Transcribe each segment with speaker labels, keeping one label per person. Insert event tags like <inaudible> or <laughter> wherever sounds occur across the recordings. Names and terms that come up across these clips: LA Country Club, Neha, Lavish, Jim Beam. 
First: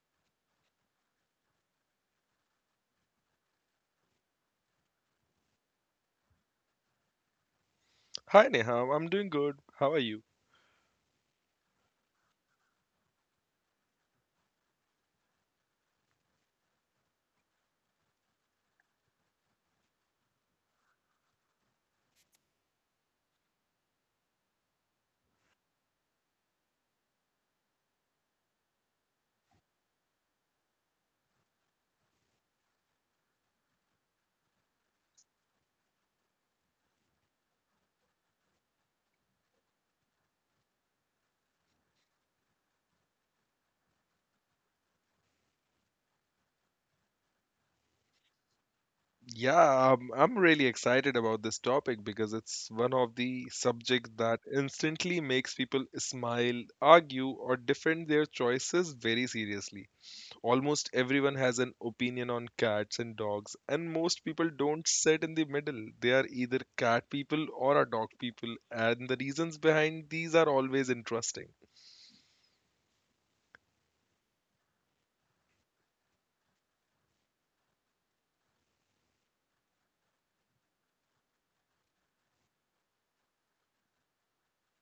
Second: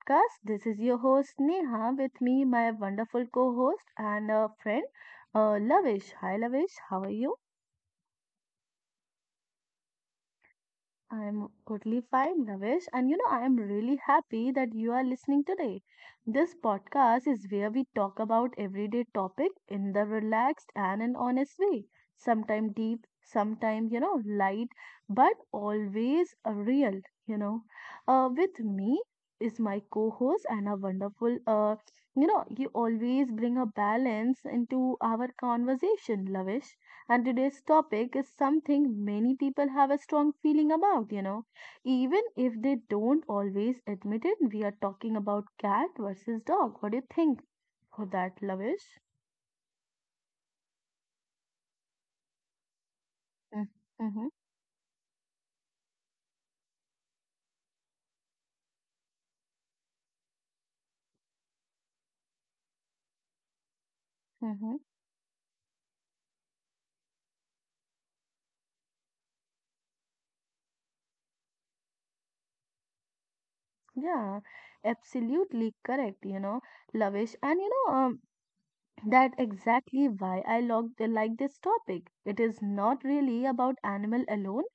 Speaker 1: podcast. This is your host Neha with me, my wonderful co host and a friend, Lavish. Hi Lavish, how are you?
Speaker 2: Hi Neha, I'm doing good. How are you?
Speaker 1: I'm totally fine, Navesh. And you know, I am really happy that you are listening today. This podcast is where we talk about everyday topic in the relaxed and an honest way. Sometimes deep, sometimes, you know, light, but always real, you know. With me is my co-host and a wonderful, you know, you always bring a balance into our conversation, Lavish. And today's topic is something many people have a strong feeling about, you know. Even if they don't always admit it, we are talking about cat versus dog. What do you think for that, Lavish?
Speaker 2: Yeah, I'm really excited about this topic because it's one of the
Speaker 1: Mm,
Speaker 2: subjects
Speaker 1: mm-hmm,
Speaker 2: that instantly makes people smile, argue, or defend their choices very seriously. Almost everyone has an opinion on cats and dogs, and most people
Speaker 1: mm-hmm.
Speaker 2: don't sit in the middle. They are either cat people or are dog people, and the reasons behind these are always interesting.
Speaker 1: Yeah, absolutely correct, you know, Lavish. And you know, that's exactly why I like this topic. It is not really about animal alone.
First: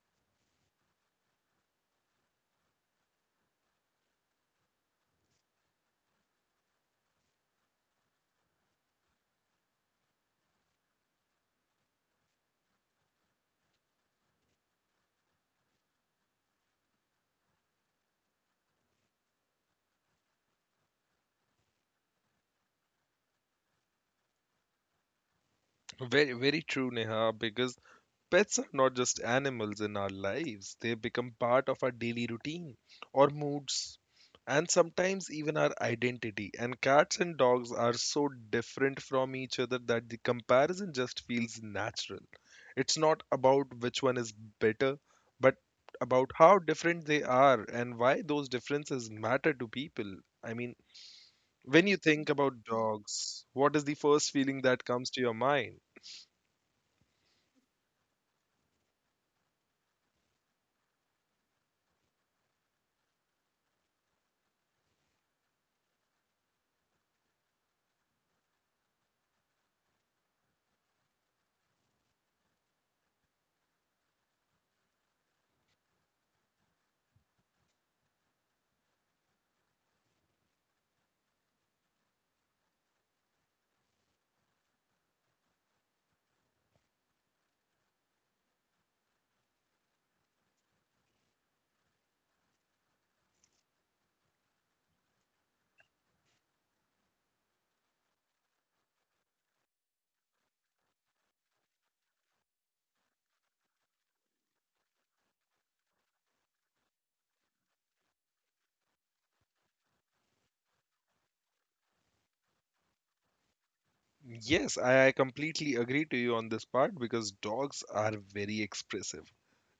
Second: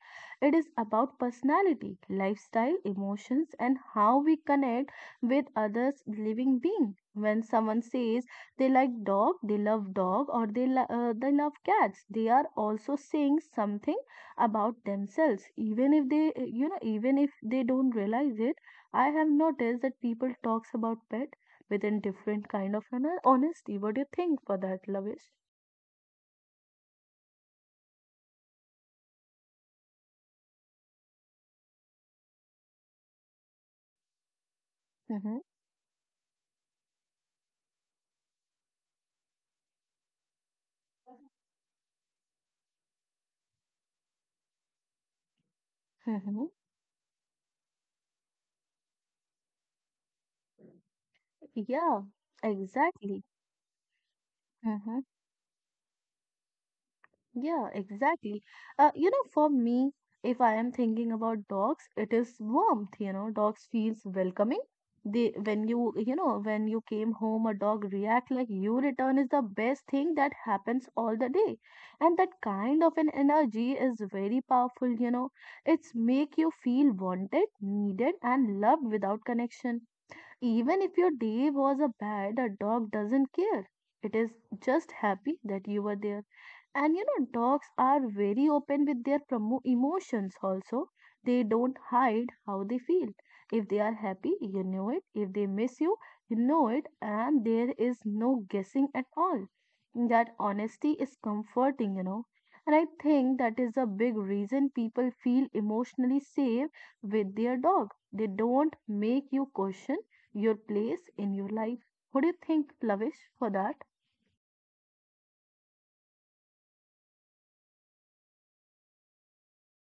Speaker 1: It is about personality, lifestyle, emotions, and how we connect with others living being. When someone says they like dog, they love dog, or they love cats, they are also saying something about themselves. Even if they don't realize it, I have noticed that people talks about pet with a different kind of you know, honesty. What do you think for that, Lavish?
Speaker 2: Very, very true, Neha, because pets are not just animals in our lives, they become part of our daily routine or moods and sometimes
Speaker 1: Mm-hmm.
Speaker 2: even our identity. And cats and dogs are so different from each other that the comparison just feels natural. It's not about which one is better, but about
Speaker 1: Mm-hmm.
Speaker 2: how different they are and why those differences matter to people. I mean, when you
Speaker 1: Yeah,
Speaker 2: think about
Speaker 1: exactly.
Speaker 2: dogs, what is the first feeling that
Speaker 1: Mm-hmm.
Speaker 2: comes to your mind?
Speaker 1: Yeah, exactly. You know, for me, if I am thinking about dogs, it is warmth, you know, dogs feels welcoming. They, when you came home, a dog react like you return is the best thing that happens all the day. And that kind of an energy is very powerful, you know. It's make you feel wanted, needed, and loved without connection. Even if your day was a bad, a dog doesn't care. It is just happy that you were there. And you know, dogs are very open with their emotions also. They don't hide how they feel. If they are happy, you know it. If they miss you, you know it. And there is no guessing at all. That honesty is comforting, you know. And I think that is a big reason people feel emotionally safe with their dog. They don't make you question your place in your life. Who do you think, Lavish, for that?
Speaker 2: Yes, I completely agree to you on this part because dogs are very expressive.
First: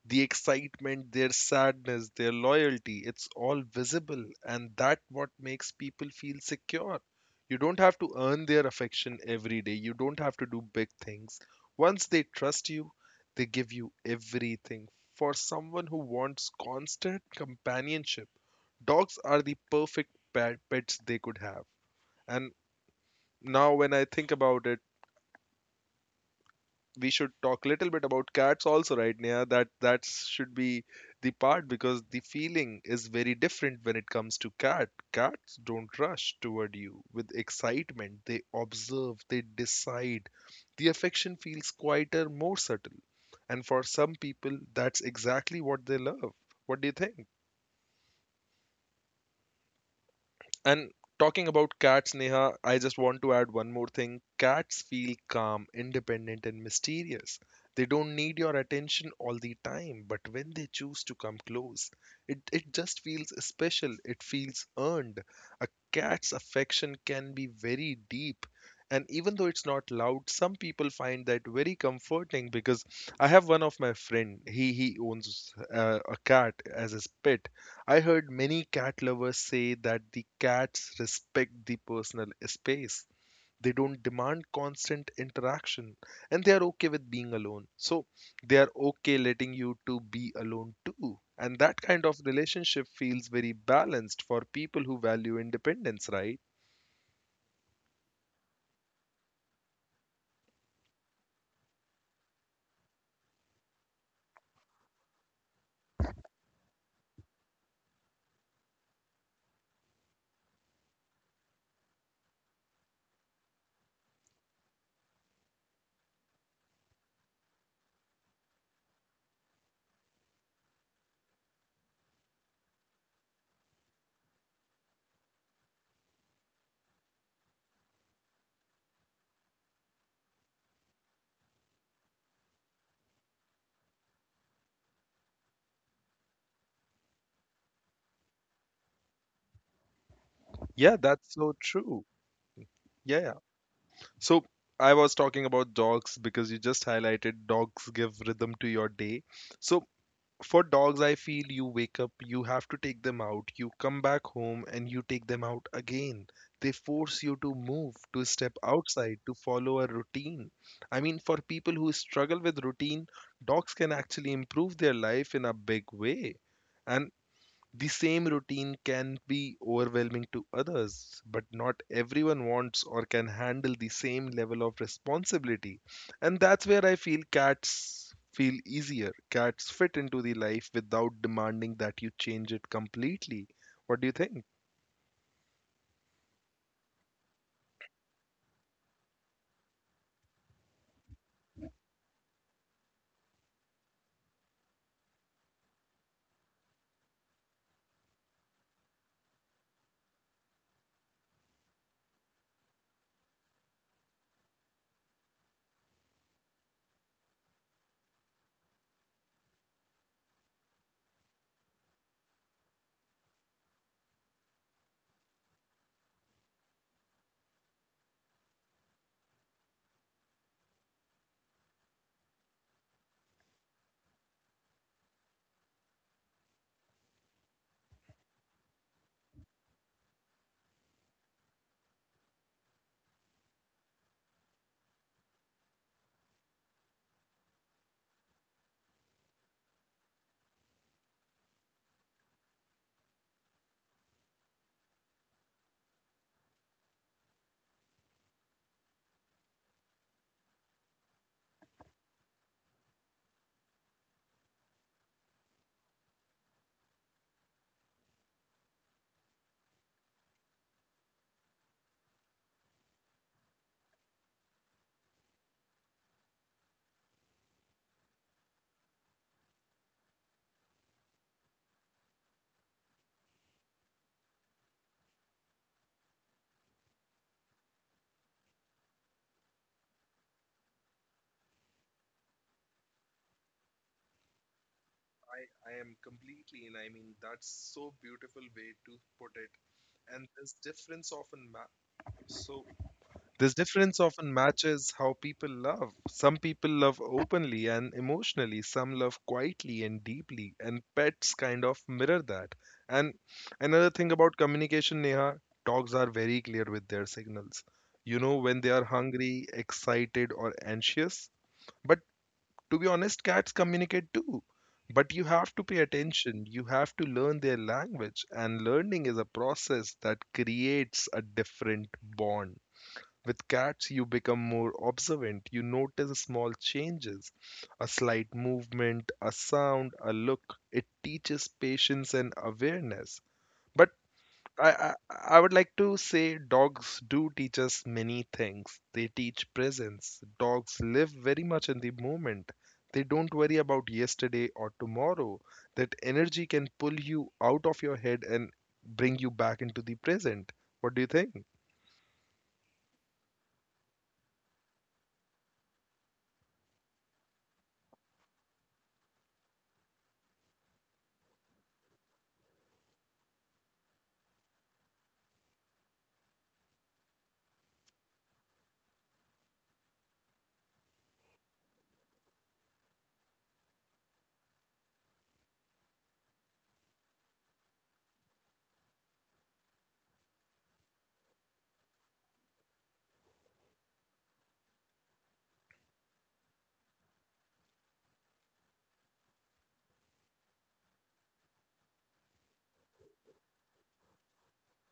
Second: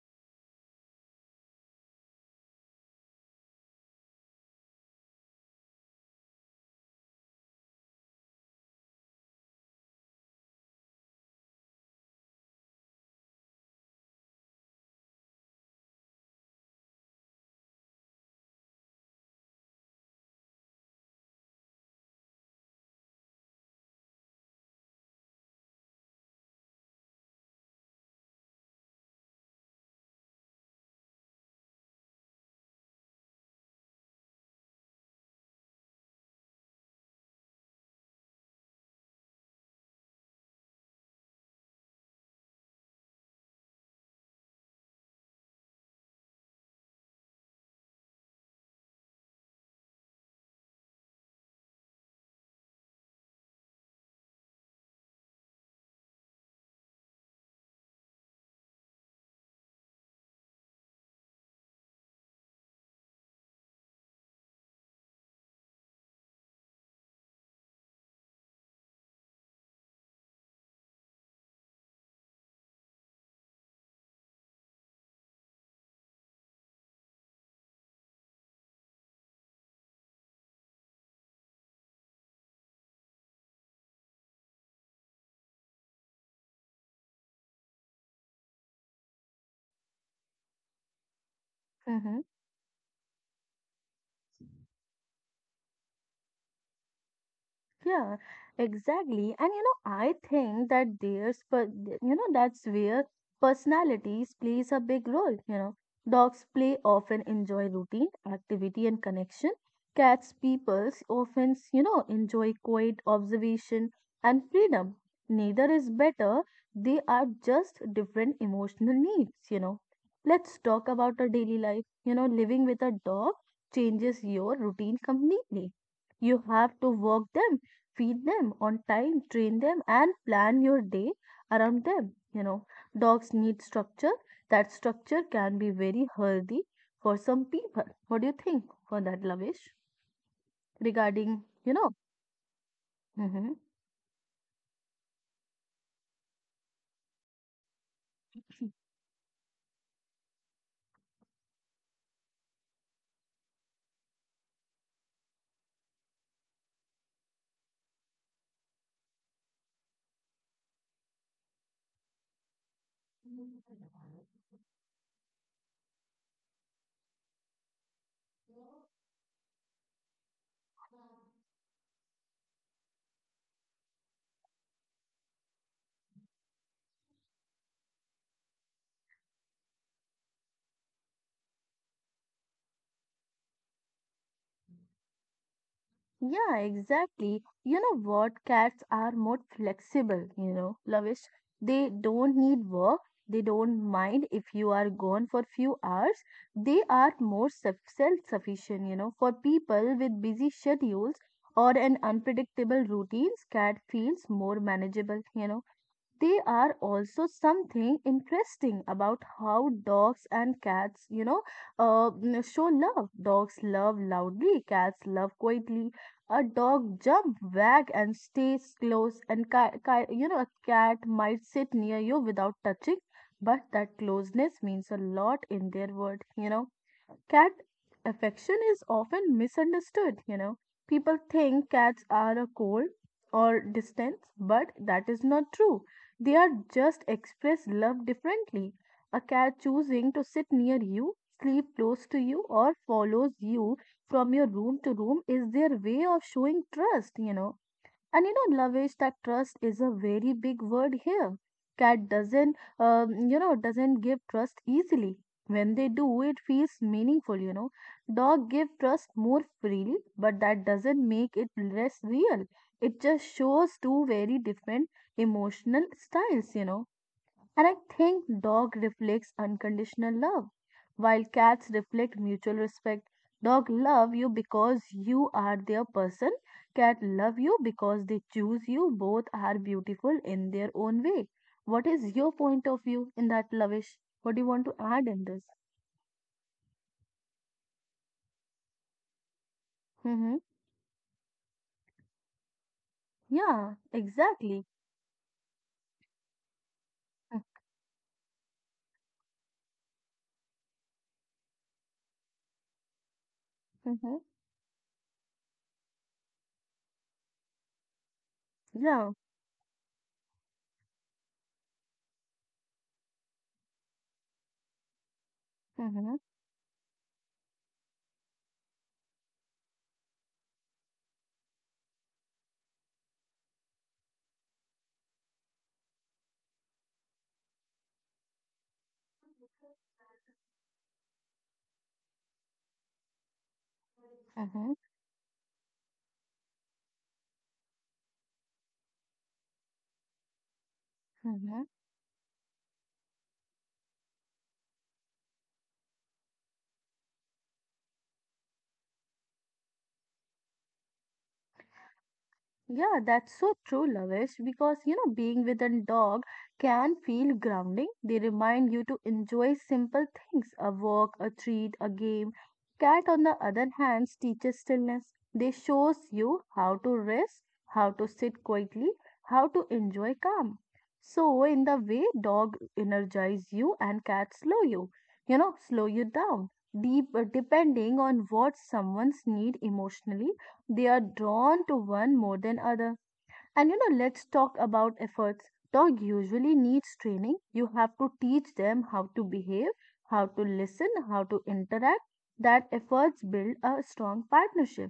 Speaker 2: The excitement, their sadness, their loyalty, it's all visible, and that what makes people feel secure. You don't have to earn their affection every day. You don't have to do big things. Once they trust you, they give you everything. For someone who wants constant companionship, dogs are the perfect pets they could have. And now when I think about it, we should talk a little bit about cats also, right, Neha? That should be the part because the feeling is very different when it comes to cat. Cats don't rush toward you with excitement. They observe, they decide. The affection feels quieter, more subtle. And for some people, that's exactly what they love. What do you think? And talking about cats, Neha, I just want to add one more thing. Cats feel calm, independent, and mysterious. They don't need your attention all the time, but when they choose to come close, it just feels special. It feels earned. A cat's affection can be very deep. And even though it's not loud, some people find that very comforting because I have one of my friend. He owns a cat as his pet. I heard many cat lovers say that the cats respect the personal space. They don't demand constant interaction and they are okay with being alone. So they are okay letting you to be alone too. And that kind of
Speaker 1: Mm-hmm.
Speaker 2: relationship feels very balanced for people who value independence, right?
Speaker 1: Yeah, exactly. And you know, I think that you know, that's where personalities plays a big role. You know, dogs play often enjoy routine, activity, and connection. Cats, peoples often, you know, enjoy quiet observation and freedom. Neither is better. They are just different emotional needs. You know, let's talk about our daily life. You know, living with a dog changes your routine completely. You have to walk them feed them on time, train them, and plan your day around them. You know, dogs need structure. That structure can be very healthy for some people. What do you think for that, Lavish?
Speaker 2: Yeah, that's
Speaker 1: Regarding,
Speaker 2: so
Speaker 1: you know,
Speaker 2: true. Yeah, yeah.
Speaker 1: hmm.
Speaker 2: So I was talking about dogs because you just highlighted dogs give rhythm to your day. So for dogs, I feel you wake up, you have to take them out, you come back home and you take them out again. They force you to move, to step outside, to follow a routine. I mean, for people who struggle with routine, dogs can actually improve their life in a big way. And the same routine can be overwhelming to others, but not everyone wants or can handle the same level of responsibility. And that's where I feel cats feel easier. Cats fit into the life without demanding that you change it completely. What do you think?
Speaker 1: Yeah, exactly. You know what? Cats are more flexible, you know, Lavish. They don't need work. They don't mind if you are gone for few hours. They are more self sufficient, you know. For people with busy schedules or an unpredictable routines, cat feels more manageable, you know. They are also something interesting about how dogs and cats, you know, show love. Dogs love loudly, cats love quietly. A dog jump, wag, and stays close, and ki ki you know, a cat might sit near you without touching, but that closeness means a lot in their world, you know. Cat affection is often misunderstood, you know, people think cats are a cold or distant, but that is not true. They are just express love differently. A cat choosing to sit near you, sleep close to you, or follows you from your room to room is their way of showing trust, you know. And you know, Lavesh, that trust is a very big word here. Cat doesn't, you know, doesn't give trust easily. When they do, it feels meaningful, you know. Dog give trust more freely, but that doesn't make it less real. It just shows two very different emotional styles, you know. And I think dog reflects unconditional love, while cats reflect mutual respect. Dog love you because you are their person. Cat love you because they choose you. Both are beautiful in their own way. What is your point of view in that lavish? What do you want to add in this?
Speaker 2: I, I am completely, and I mean, that's so beautiful way to put it. And
Speaker 1: Mm-hmm.
Speaker 2: this difference often matters, so this
Speaker 1: Yeah,
Speaker 2: difference often
Speaker 1: exactly.
Speaker 2: matches how people love. Some people love openly and emotionally, some love quietly and deeply, and pets kind of mirror that. And another thing
Speaker 1: Mm-hmm.
Speaker 2: about communication, Neha, dogs are very clear with their signals. You know when they are
Speaker 1: Yeah.
Speaker 2: hungry, excited, or anxious. But to be honest, cats communicate too. But you have to pay
Speaker 1: Mm-hmm.
Speaker 2: attention. You have to learn their language, and learning is a process that creates a different bond. With cats, you become more observant. You notice small changes, a slight movement, a sound, a look. It teaches patience and awareness. But I,
Speaker 1: Mm-hmm.
Speaker 2: I, I would like to say dogs do teach us many things. They teach presence. Dogs live very
Speaker 1: Mm-hmm.
Speaker 2: much in the moment. They don't worry about yesterday or tomorrow. That energy can pull you out of your head and bring you back into the present. What do you think?
Speaker 1: Yeah, that's so true, Lavish, because you know, being with a dog can feel grounding. They remind you to enjoy simple things, a walk, a treat, a game. Cat, on the other hand, teaches stillness. They shows you how to rest, how to sit quietly, how to enjoy calm. So, in the way, dog energize you and cat slow you, you know, slow you down, deep, depending on what someone's need emotionally they are drawn to one more than other. And you know, let's talk about efforts. Dog usually needs training. You have to teach them how to behave, how to listen, how to interact. That efforts build a strong partnership.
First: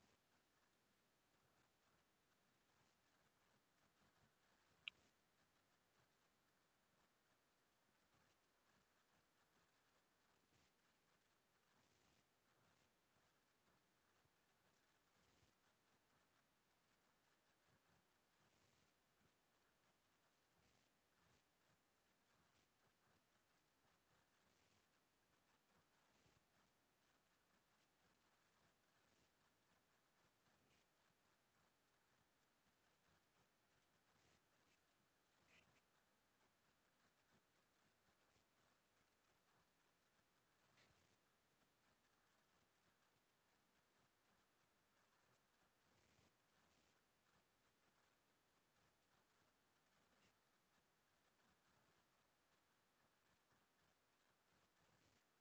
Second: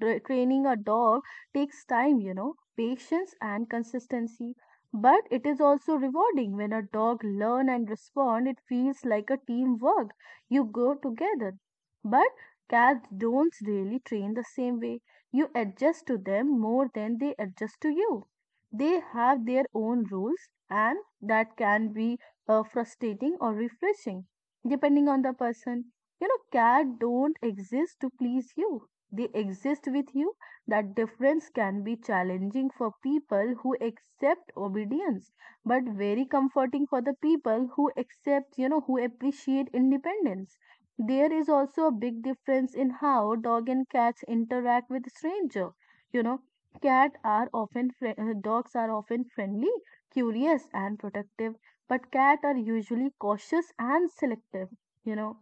Speaker 1: Training a dog takes time, you know, patience and consistency. But it is also rewarding when a dog learn and respond. It feels like a teamwork. You go together. But cats don't really train the same way. You adjust to them more than they adjust to you. They have their own rules, and that can be frustrating or refreshing, depending on the person. You know, cats don't exist to please you, they exist with you, that difference can be challenging for people who accept obedience, but very comforting for the people who accept, you know, who appreciate independence. There is also a big difference in how dog and cats interact with stranger. You know, cat are often fri- dogs are often friendly, curious, and protective, but cat are usually cautious and selective. You know,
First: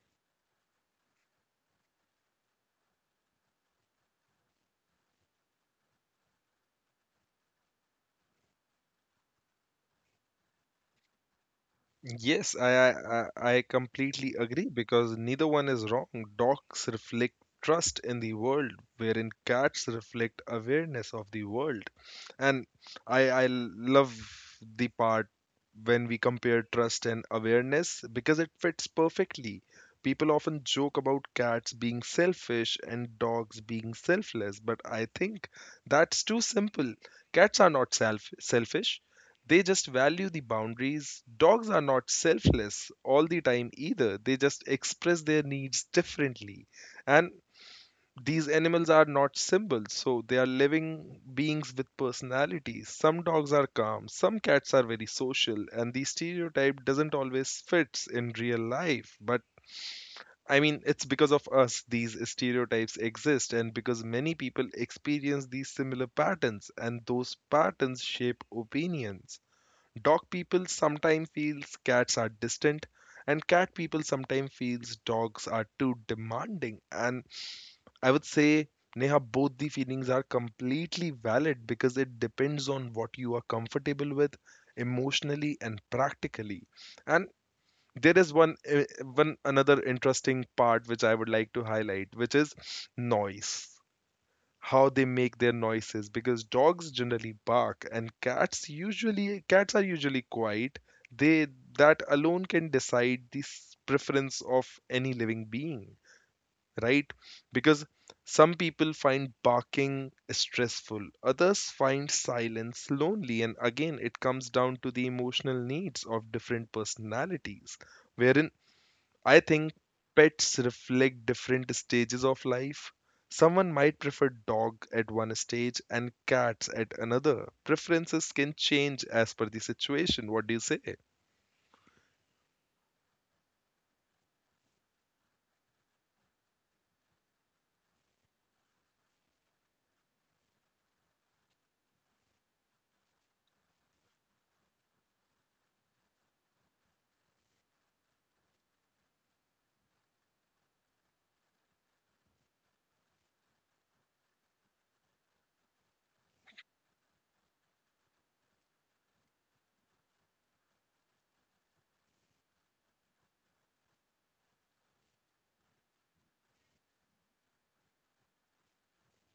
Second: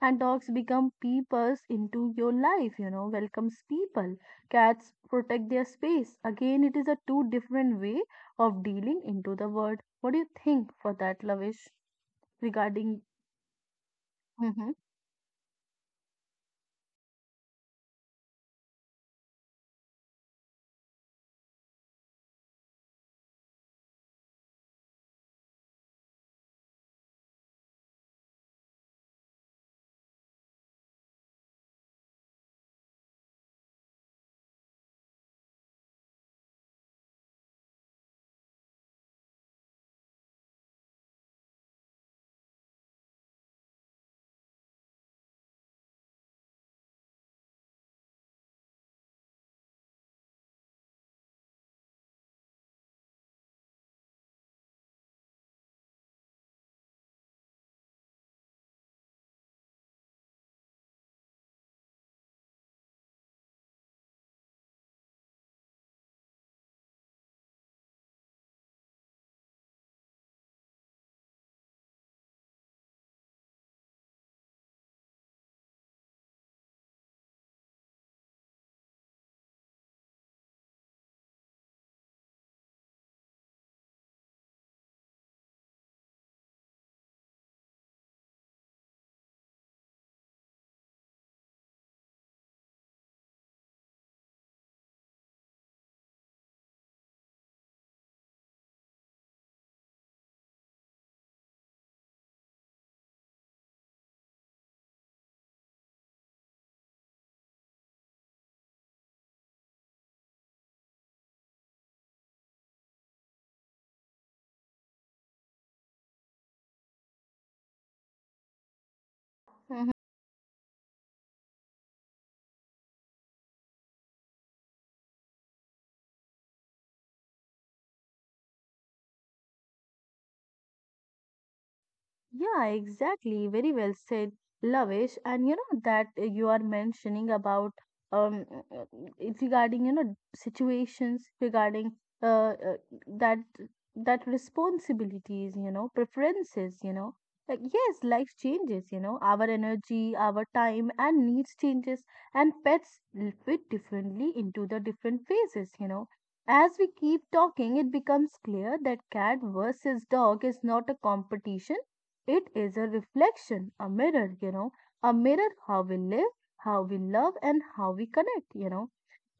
Speaker 1: and dogs become peepers into your life, you know, welcomes people. Cats protect their space, again it is a two different way of dealing into the world. What do you think for that, Lavish?
Speaker 2: Yes, I,
Speaker 1: Regarding,
Speaker 2: I I I completely
Speaker 1: mm-hmm,
Speaker 2: agree because neither one is wrong. Dogs reflect trust in the world, wherein cats reflect awareness of the world. And I love the part when we compare trust and awareness because it fits perfectly. People often joke about cats being selfish and dogs being selfless, but I think that's too simple. Cats are not selfish, they just value the boundaries. Dogs are not selfless all the time either. They just express their needs differently. And these animals are not symbols, so they are living beings with personalities. Some dogs are calm, some cats are very social, and the stereotype doesn't always fits in real life. But I mean, it's because of us these stereotypes exist, and because many people experience these similar patterns, and those patterns shape opinions. Dog people sometimes feels cats are distant and cat people sometimes feels dogs are too demanding. And I would say, Neha, both the feelings are completely valid because it depends on what you are comfortable with emotionally and practically. And there is one another interesting part which I would like to highlight, which is noise, how they make their noises, because dogs generally bark and cats are usually quiet. They, that alone can decide the preference of any living being, right? Because some people find barking stressful, others find silence lonely, and again it comes down to the emotional needs of different personalities. Wherein I think
Speaker 1: mm-hmm?
Speaker 2: pets reflect different stages of life. Someone might prefer dog at one stage and cats at another. Preferences can change as per the situation. What do you say?
Speaker 1: Yeah, exactly. Very well said, Lavish. And you know that you are mentioning about um uh, it's regarding you know situations regarding uh, uh that that responsibilities, you know, preferences, you know. Like yes, life changes, you know, our energy, our time and needs changes and pets fit differently into the different phases, you know. As we keep talking, it becomes clear that cat versus dog is not a competition, it is a reflection, a mirror, you know, a mirror how we live, how we love, and how we connect, you know.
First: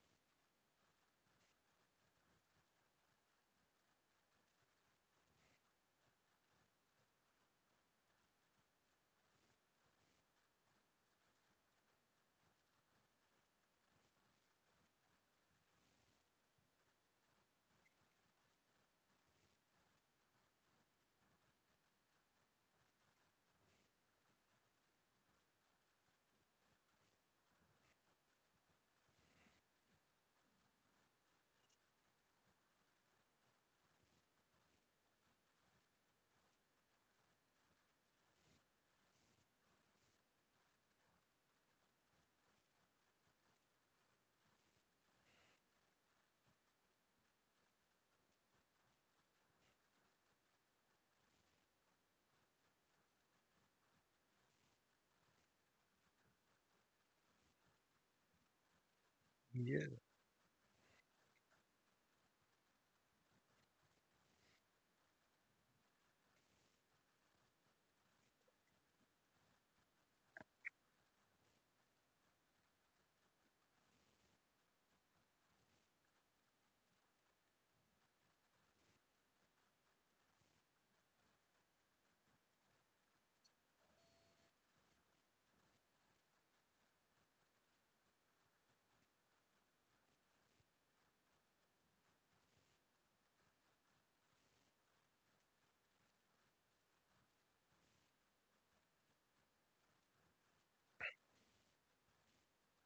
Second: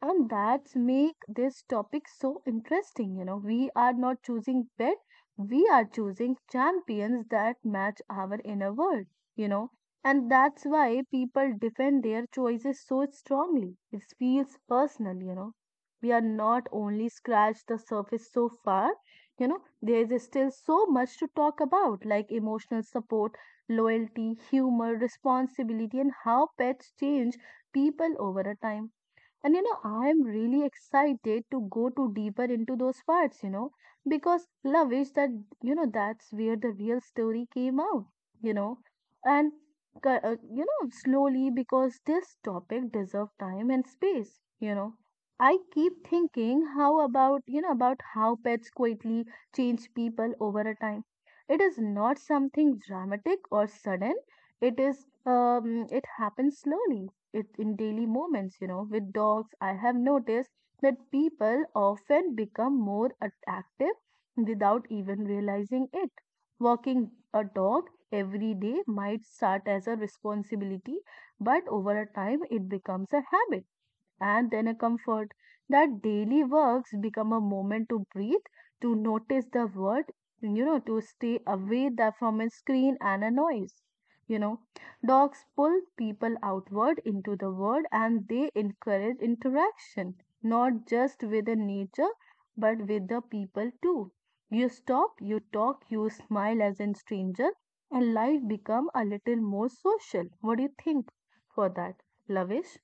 Speaker 1: And that's make this topic so interesting. You know, we are not choosing bed, we are choosing champions that match our inner world, you know. And that's why people defend their choices so strongly. It feels personal, you know. We are not only scratched the surface so far, you know, there is still so much to talk about, like emotional support, loyalty, humor, responsibility, and how pets change people over a time. And you know, I'm really excited to go to deeper into those parts, you know, because love is that, you know, that's where the real story came out, you know, and, you know, slowly because this topic deserves time and space, you know. I keep thinking how about, you know, about how pets quietly change people over a time. It is not something dramatic or sudden. It happens slowly it in daily moments, you know. With dogs, I
Speaker 2: Yeah.
Speaker 1: have noticed that people often become more active without even realizing it. Walking a dog every day might start as a responsibility, but over a time it becomes a habit and then a comfort, that daily works become a moment to breathe, to notice the world, you know, to stay away that from a screen and a noise. You know, dogs pull people outward into the world and they encourage interaction, not just with the nature, but with the people too. You stop, you talk, you smile as a stranger, and life become a little more social. What do you think for that, Lavish?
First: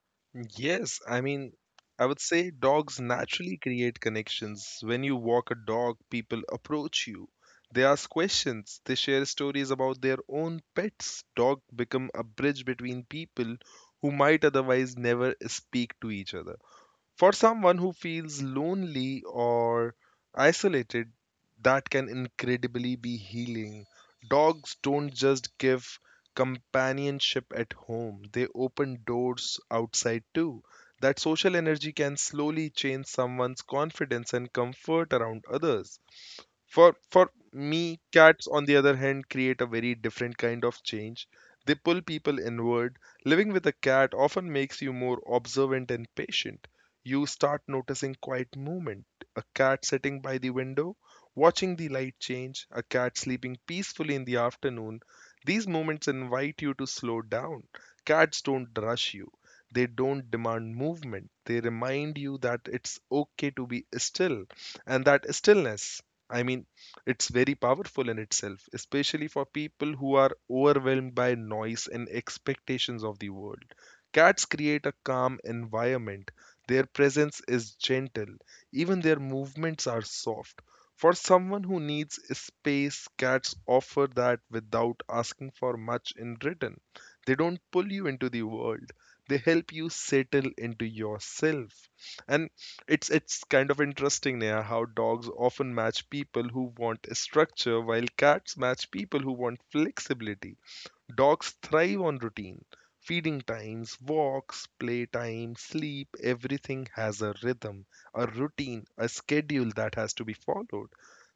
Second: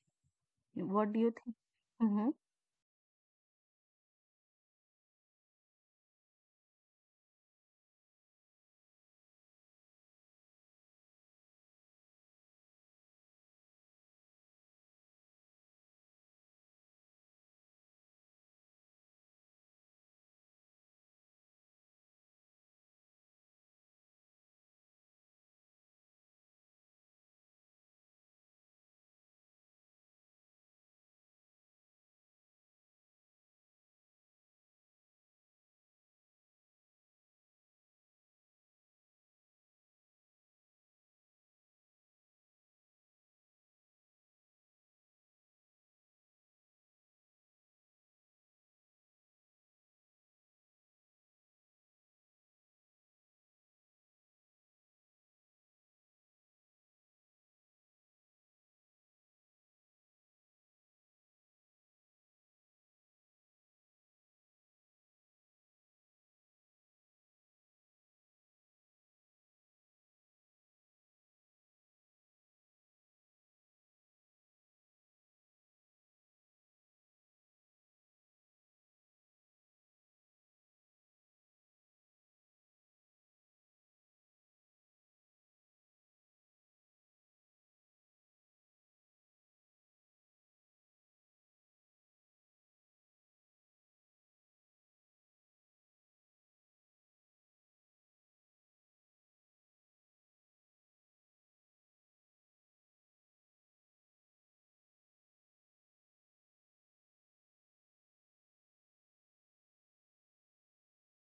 Speaker 2: Yes,
Speaker 1: What
Speaker 2: I
Speaker 1: do you
Speaker 2: mean,
Speaker 1: think?
Speaker 2: I would
Speaker 1: Mm-hmm.
Speaker 2: say dogs naturally create connections. When you walk a dog, people approach you. They ask questions. They share stories about their own pets. Dogs become a bridge between people who might otherwise never speak to each other. For someone who feels lonely or isolated, that can incredibly be healing. Dogs don't just give companionship at home, they open doors outside too. That social energy can slowly change someone's confidence and comfort around others. For me, cats on the other hand create a very different kind of change. They pull people inward. Living with a cat often makes you more observant and patient. You start noticing quiet movement. A cat sitting by the window, watching the light change, a cat sleeping peacefully in the afternoon. These moments invite you to slow down. Cats don't rush you. They don't demand movement. They remind you that it's okay to be still, and that stillness, I mean, it's very powerful in itself, especially for people who are overwhelmed by noise and expectations of the world. Cats create a calm environment. Their presence is gentle. Even their movements are soft. For someone who needs space, cats offer that without asking for much in return. They don't pull you into the world. They help you settle into yourself. And it's kind of interesting, Neha, how dogs often match people who want structure, while cats match people who want flexibility. Dogs thrive on routine. Feeding times, walks, playtime, sleep, everything has a rhythm, a routine, a schedule that has to be followed.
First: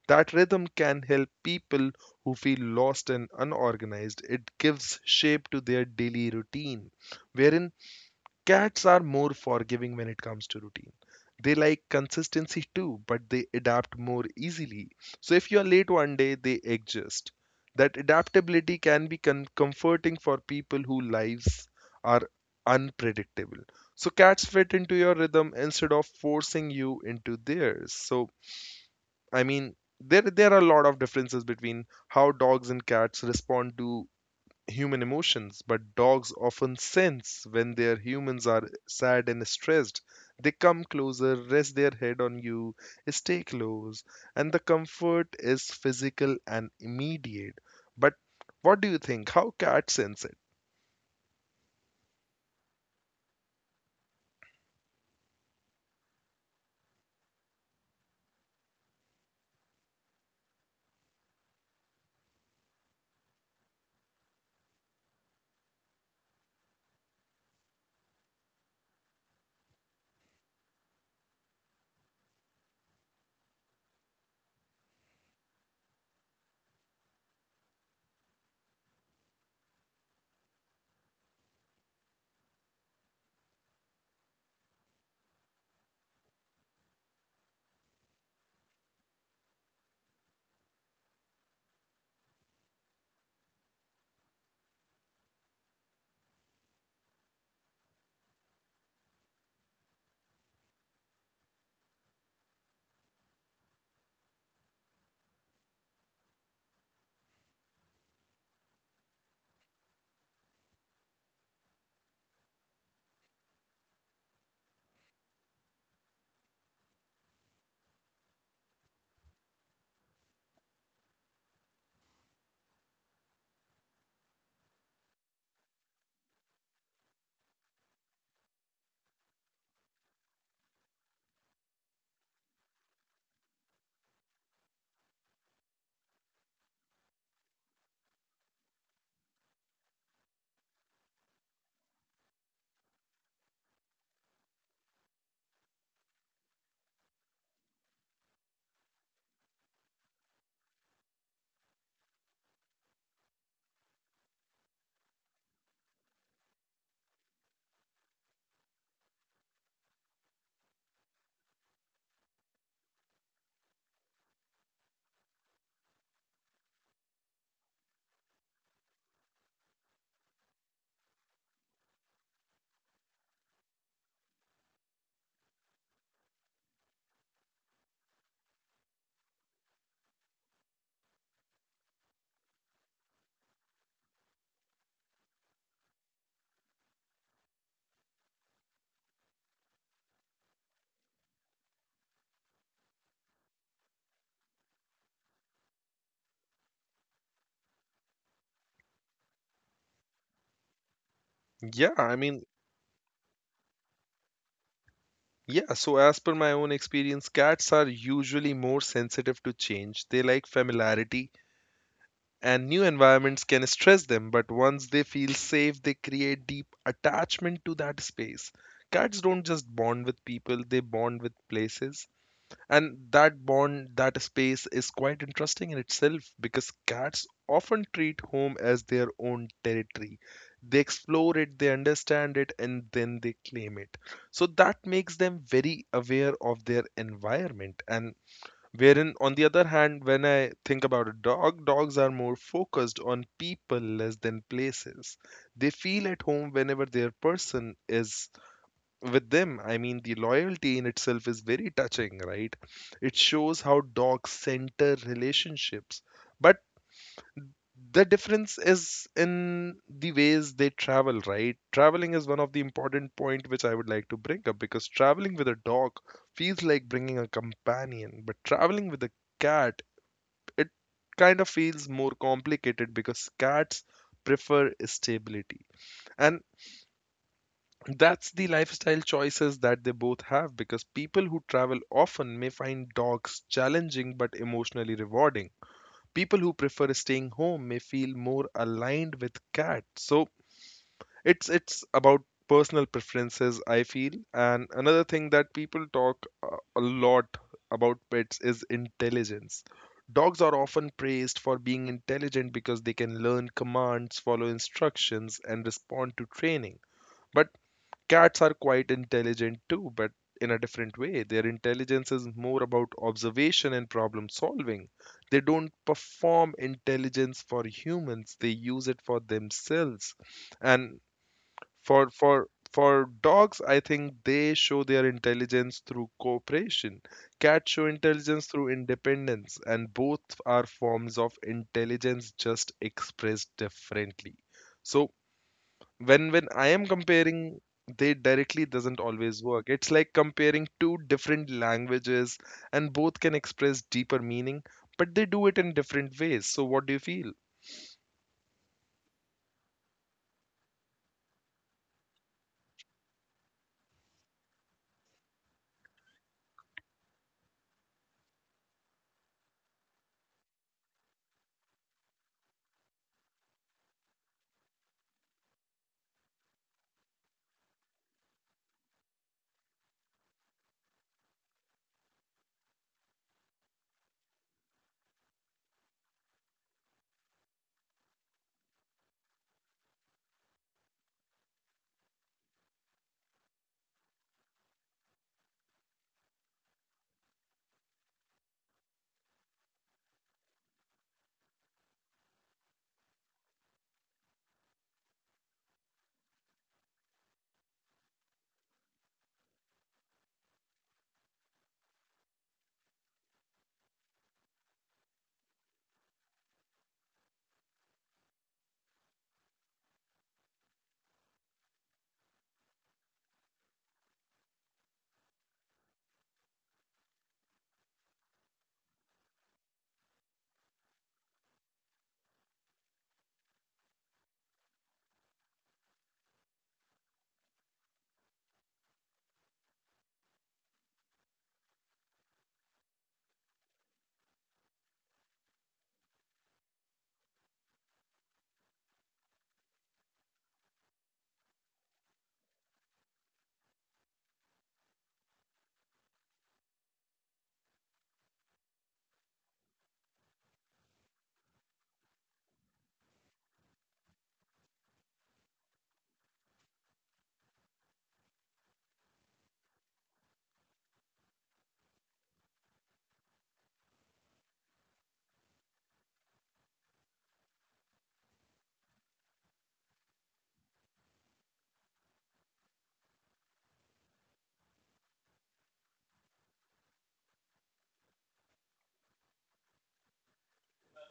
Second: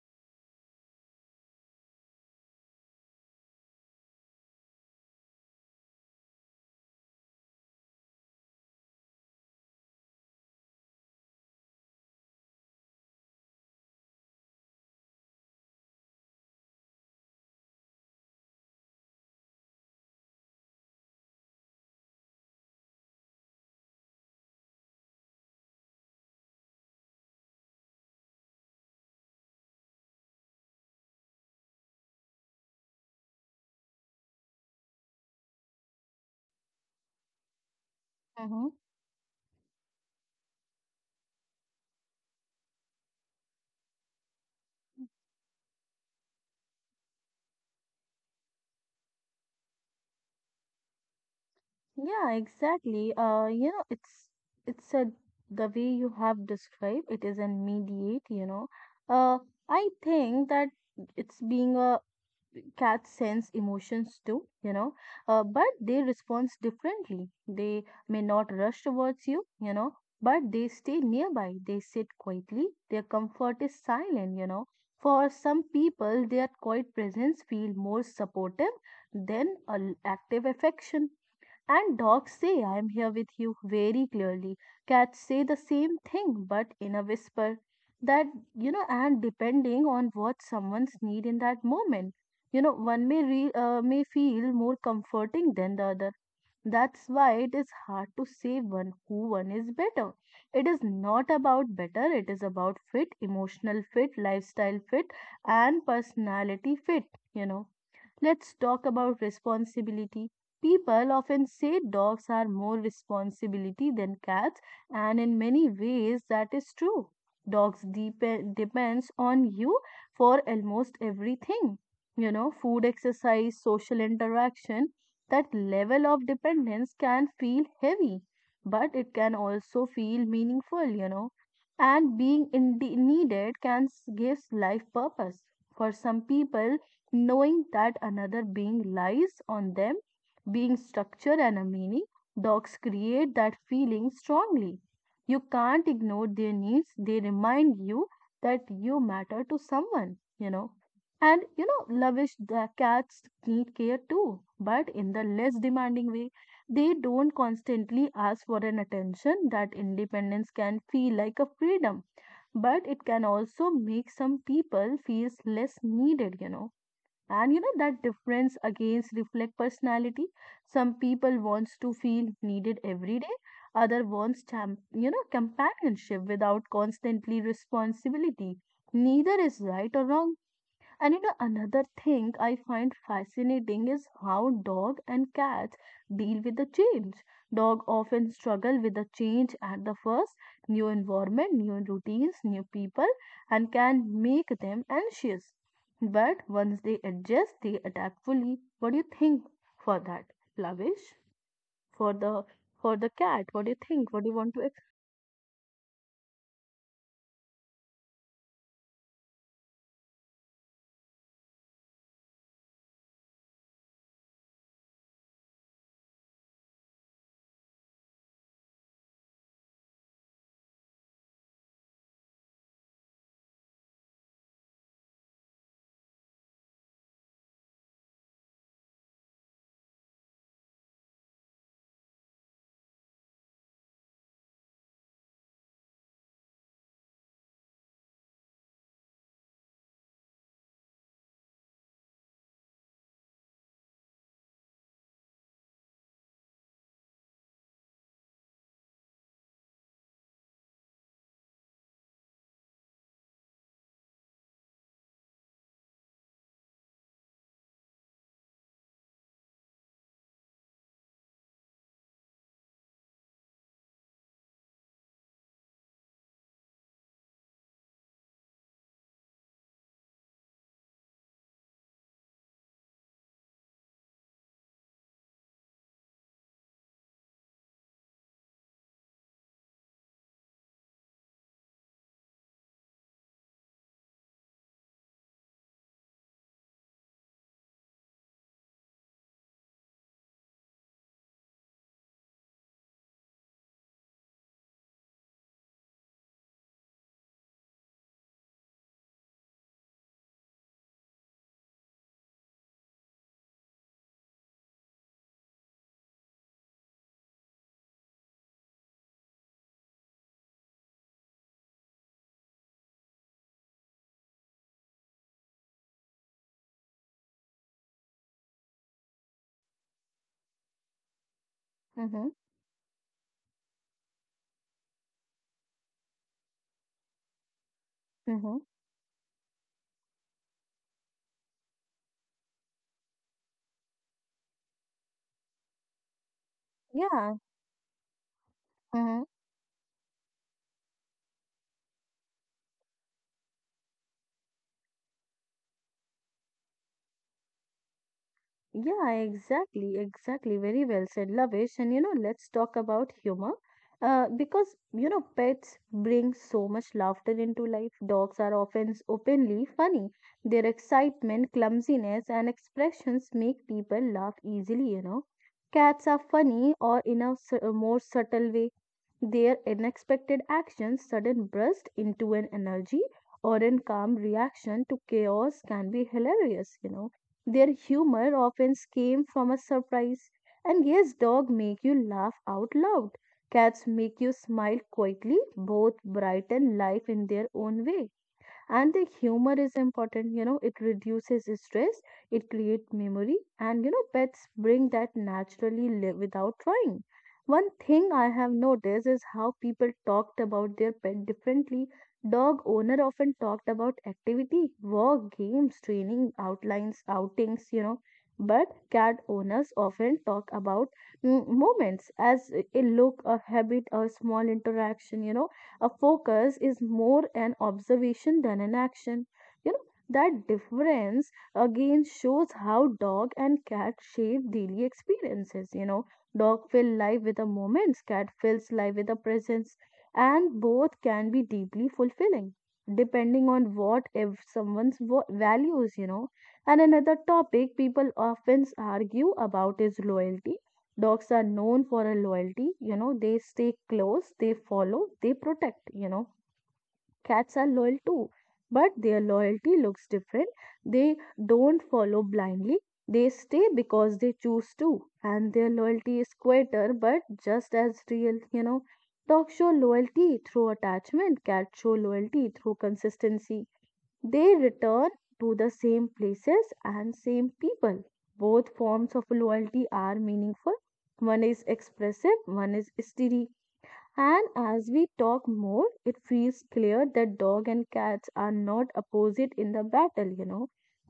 Speaker 2: That rhythm can help people who feel lost and unorganized. It gives shape to their daily routine, wherein cats are more forgiving when it comes to routine. They like consistency too, but they adapt more easily. So if you're late one day, they adjust. That adaptability can be comforting for people whose lives are unpredictable. So cats fit into your rhythm instead of forcing you into theirs. So I mean, there are a lot of differences between how dogs and cats respond to human emotions, but dogs often sense when their humans
Speaker 1: Mm-hmm.
Speaker 2: are sad and stressed. They come closer, rest their head on you, stay close, and the comfort is physical and immediate. But what do you think? How cats sense it?
Speaker 1: Yeah, exactly. You know, it's a the way you have described it is an mediate, you know. Uh, I think that it's being a cats sense emotions too, you know, but they respond differently. They may not rush towards you, you know, but they stay nearby. They sit quietly. Their comfort is silent, you know. For some people, their quiet presence feel more supportive than active affection. And dogs say, I am here with you very clearly. Cats say the same thing, but in a whisper. That, and depending on what someone's need in that moment, one may, may feel more comforting than the other. That's why it is hard to say one is better. It is not about better, it is about fit, emotional fit, lifestyle fit, and personality fit, you know. Let's talk about responsibility. People often say dogs are more responsibility than cats, and in many ways that is true. Dogs depends on you for almost everything. Food, exercise, social interaction. That level of dependence can feel heavy, but it can also feel meaningful. And being needed can gives life purpose. For some people, knowing that another being lies on them, being structure and a meaning, dogs create that feeling strongly. You can't ignore their needs, they remind you that you matter to someone. And Lavish, the cats need care too, but in the less demanding way. They don't constantly ask for an attention that independence can feel like a freedom, but it can also make some people feel less needed. And that difference against reflect personality. Some people wants to feel needed every day, other wants companionship without constantly responsibility. Neither is right or wrong. And another thing I find fascinating is how dog and cats deal with the change. Dog often struggle with the change at the first, new environment, new routines, new people, and can make them anxious. But once they adjust, they adapt fully. What do you think for that, Lavish?
Speaker 2: Yeah,
Speaker 1: For
Speaker 2: I
Speaker 1: the
Speaker 2: mean,
Speaker 1: for the cat, what do you think? What do you want to?
Speaker 2: yeah, so as per my own experience, cats are usually more sensitive to change. They like familiarity and new environments can stress them, but once they feel safe, they create deep attachment to that space. Cats don't just bond with people, they bond with places. And that bond, that space is quite interesting in itself because cats often treat home as their own territory. They explore it, they understand it, and then they claim it. So that makes them very aware of their environment. And wherein, on the other hand, when I think about a dog, dogs are more focused on people less than places. They feel at home whenever their person is with them. I mean, the loyalty in itself is very touching, right? It shows how dogs center relationships. But the difference is in the ways they travel, right? Traveling is one of the important point which I would like to bring up because traveling with a dog feels like bringing a companion, but traveling with a cat, it kind of feels more complicated because cats prefer stability. And that's the lifestyle choices that they both have because people who travel often may find dogs challenging but emotionally rewarding. People who prefer staying home may feel more aligned with cats. So it's about personal preferences, I feel. And another thing that people talk a lot about pets is intelligence. Dogs are often praised for being intelligent because they can learn commands, follow instructions, and respond to training. But cats are quite intelligent too, but in a different way. Their intelligence is more about observation and problem solving. They don't perform intelligence for humans, they use it for themselves. And for
Speaker 1: Mm-hmm,
Speaker 2: for for dogs, I think they show their intelligence through cooperation. Cats show intelligence
Speaker 1: mm-hmm.
Speaker 2: through independence, and both are forms of intelligence just expressed differently. So when I am
Speaker 1: Yeah.
Speaker 2: comparing, they directly doesn't
Speaker 1: Mm-hmm.
Speaker 2: always work. It's like comparing two different languages, and both can express deeper meaning, but they do it in different ways. So what do you feel?
Speaker 1: Yeah, exactly, exactly. Very well said, Lavish. And let's talk about humor. Because pets bring so much laughter into life. Dogs are often openly funny. Their excitement, clumsiness, and expressions make people laugh easily. Cats are funny or in a more subtle way. Their unexpected actions, sudden burst into an energy or an calm reaction to chaos can be hilarious. Their humor often came from a surprise. And yes, dogs make you laugh out loud. Cats make you smile quietly, both bright and life in their own way, and the humor is important, it reduces stress, it creates memory. And pets bring that naturally without trying. One thing I have noticed is how people talked about their pet differently. Dog owner often talked about activity, work, games, training, outlines, outings. But cat owners often talk about moments, as a look, a habit, a small interaction. A focus is more an observation than an action. That difference again shows how dog and cat shape daily experiences. Dog fill life with a moments, cat fills life with a presence, and both can be deeply fulfilling depending on what if someone's values. And another topic people often argue about is loyalty. Dogs are known for a loyalty, they stay close, they follow, they protect. Cats are loyal too, but their loyalty looks different. They don't follow blindly, they stay because they choose to, and their loyalty is quieter but just as real. Dogs show loyalty through attachment, cats show loyalty through consistency. They return to the same places and same people. Both forms of loyalty are meaningful. One is expressive, one is steady. And as we talk more, it feels clear that dog and cats are not opposite in the battle.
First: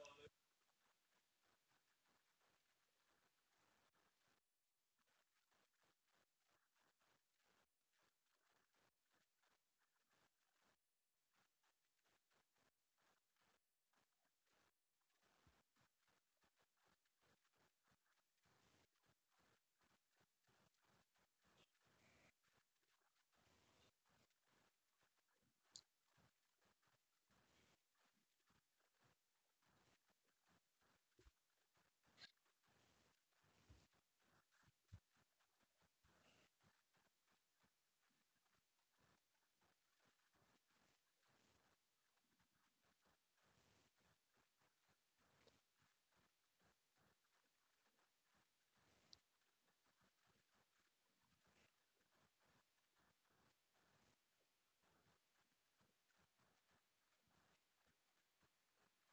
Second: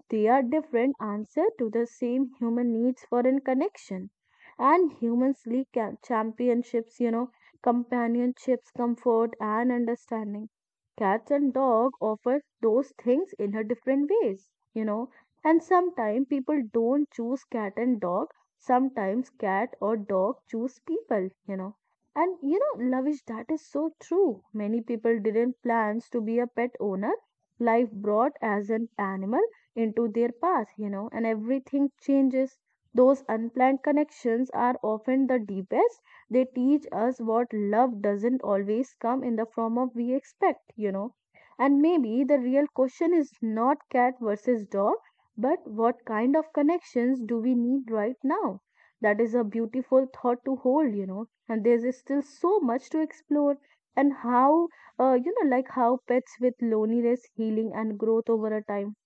Speaker 1: They are different answer to the same human needs for in connection. And humans seek championships, companionships, comfort and understanding. Cats and dog offer those things in a different ways. And sometimes people don't choose cat and dog. Sometimes cat or dog choose people. And Lavish, that is so true. Many people didn't plans to be a pet owner. Life brought as an animal into their path, and everything changes. Those unplanned connections are often the deepest. They teach us what love doesn't always come in the form of we expect. And maybe the real question is not cat versus dog, but what kind of connections do we need right now? That is a beautiful thought to hold, and there's still so much to explore, and how like how pets with loneliness healing and growth over a time.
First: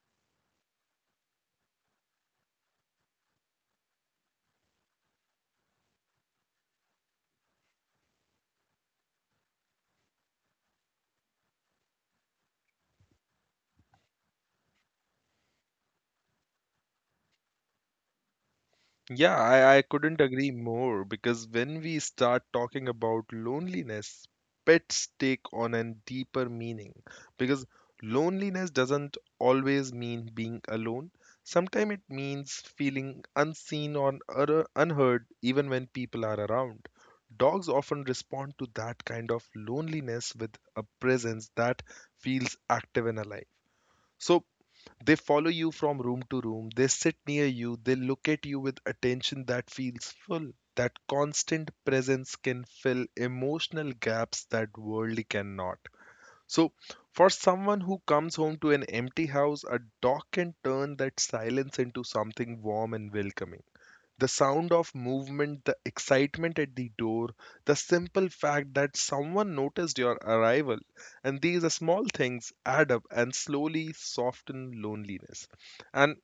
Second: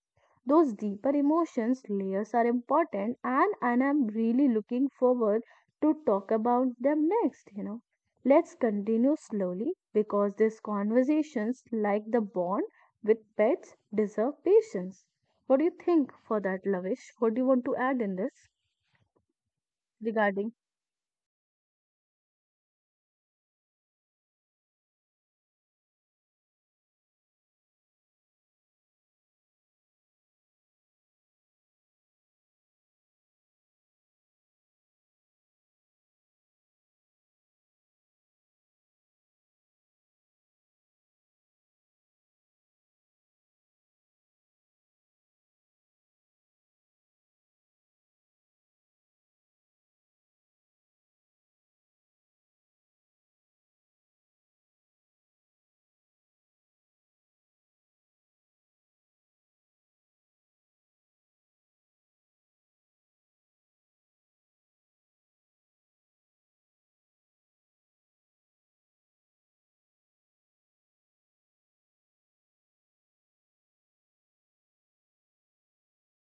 Speaker 1: Those deeper emotions layers are important, and I'm really looking forward to talk about them next. Let's continue slowly because these conversations like the bond with pets deserve patience. What do you think for that, Lavish? What do you want to add in this?
Speaker 2: Yeah, I couldn't
Speaker 1: Regarding.
Speaker 2: agree more because when we start talking about loneliness, pets take on a deeper meaning. Because loneliness doesn't always mean being alone, sometimes it means feeling unseen or unheard even when people are around. Dogs often respond to that kind of loneliness with a presence that feels active and alive. So, they follow you from room to room, they sit near you, they look at you with attention that feels full. That constant presence can fill emotional gaps that worldly cannot. So, for someone who comes home to an empty house, a dog can turn that silence into something warm and welcoming. The sound of movement, the excitement at the door, the simple fact that someone noticed your arrival, and these small things add up and slowly soften loneliness. And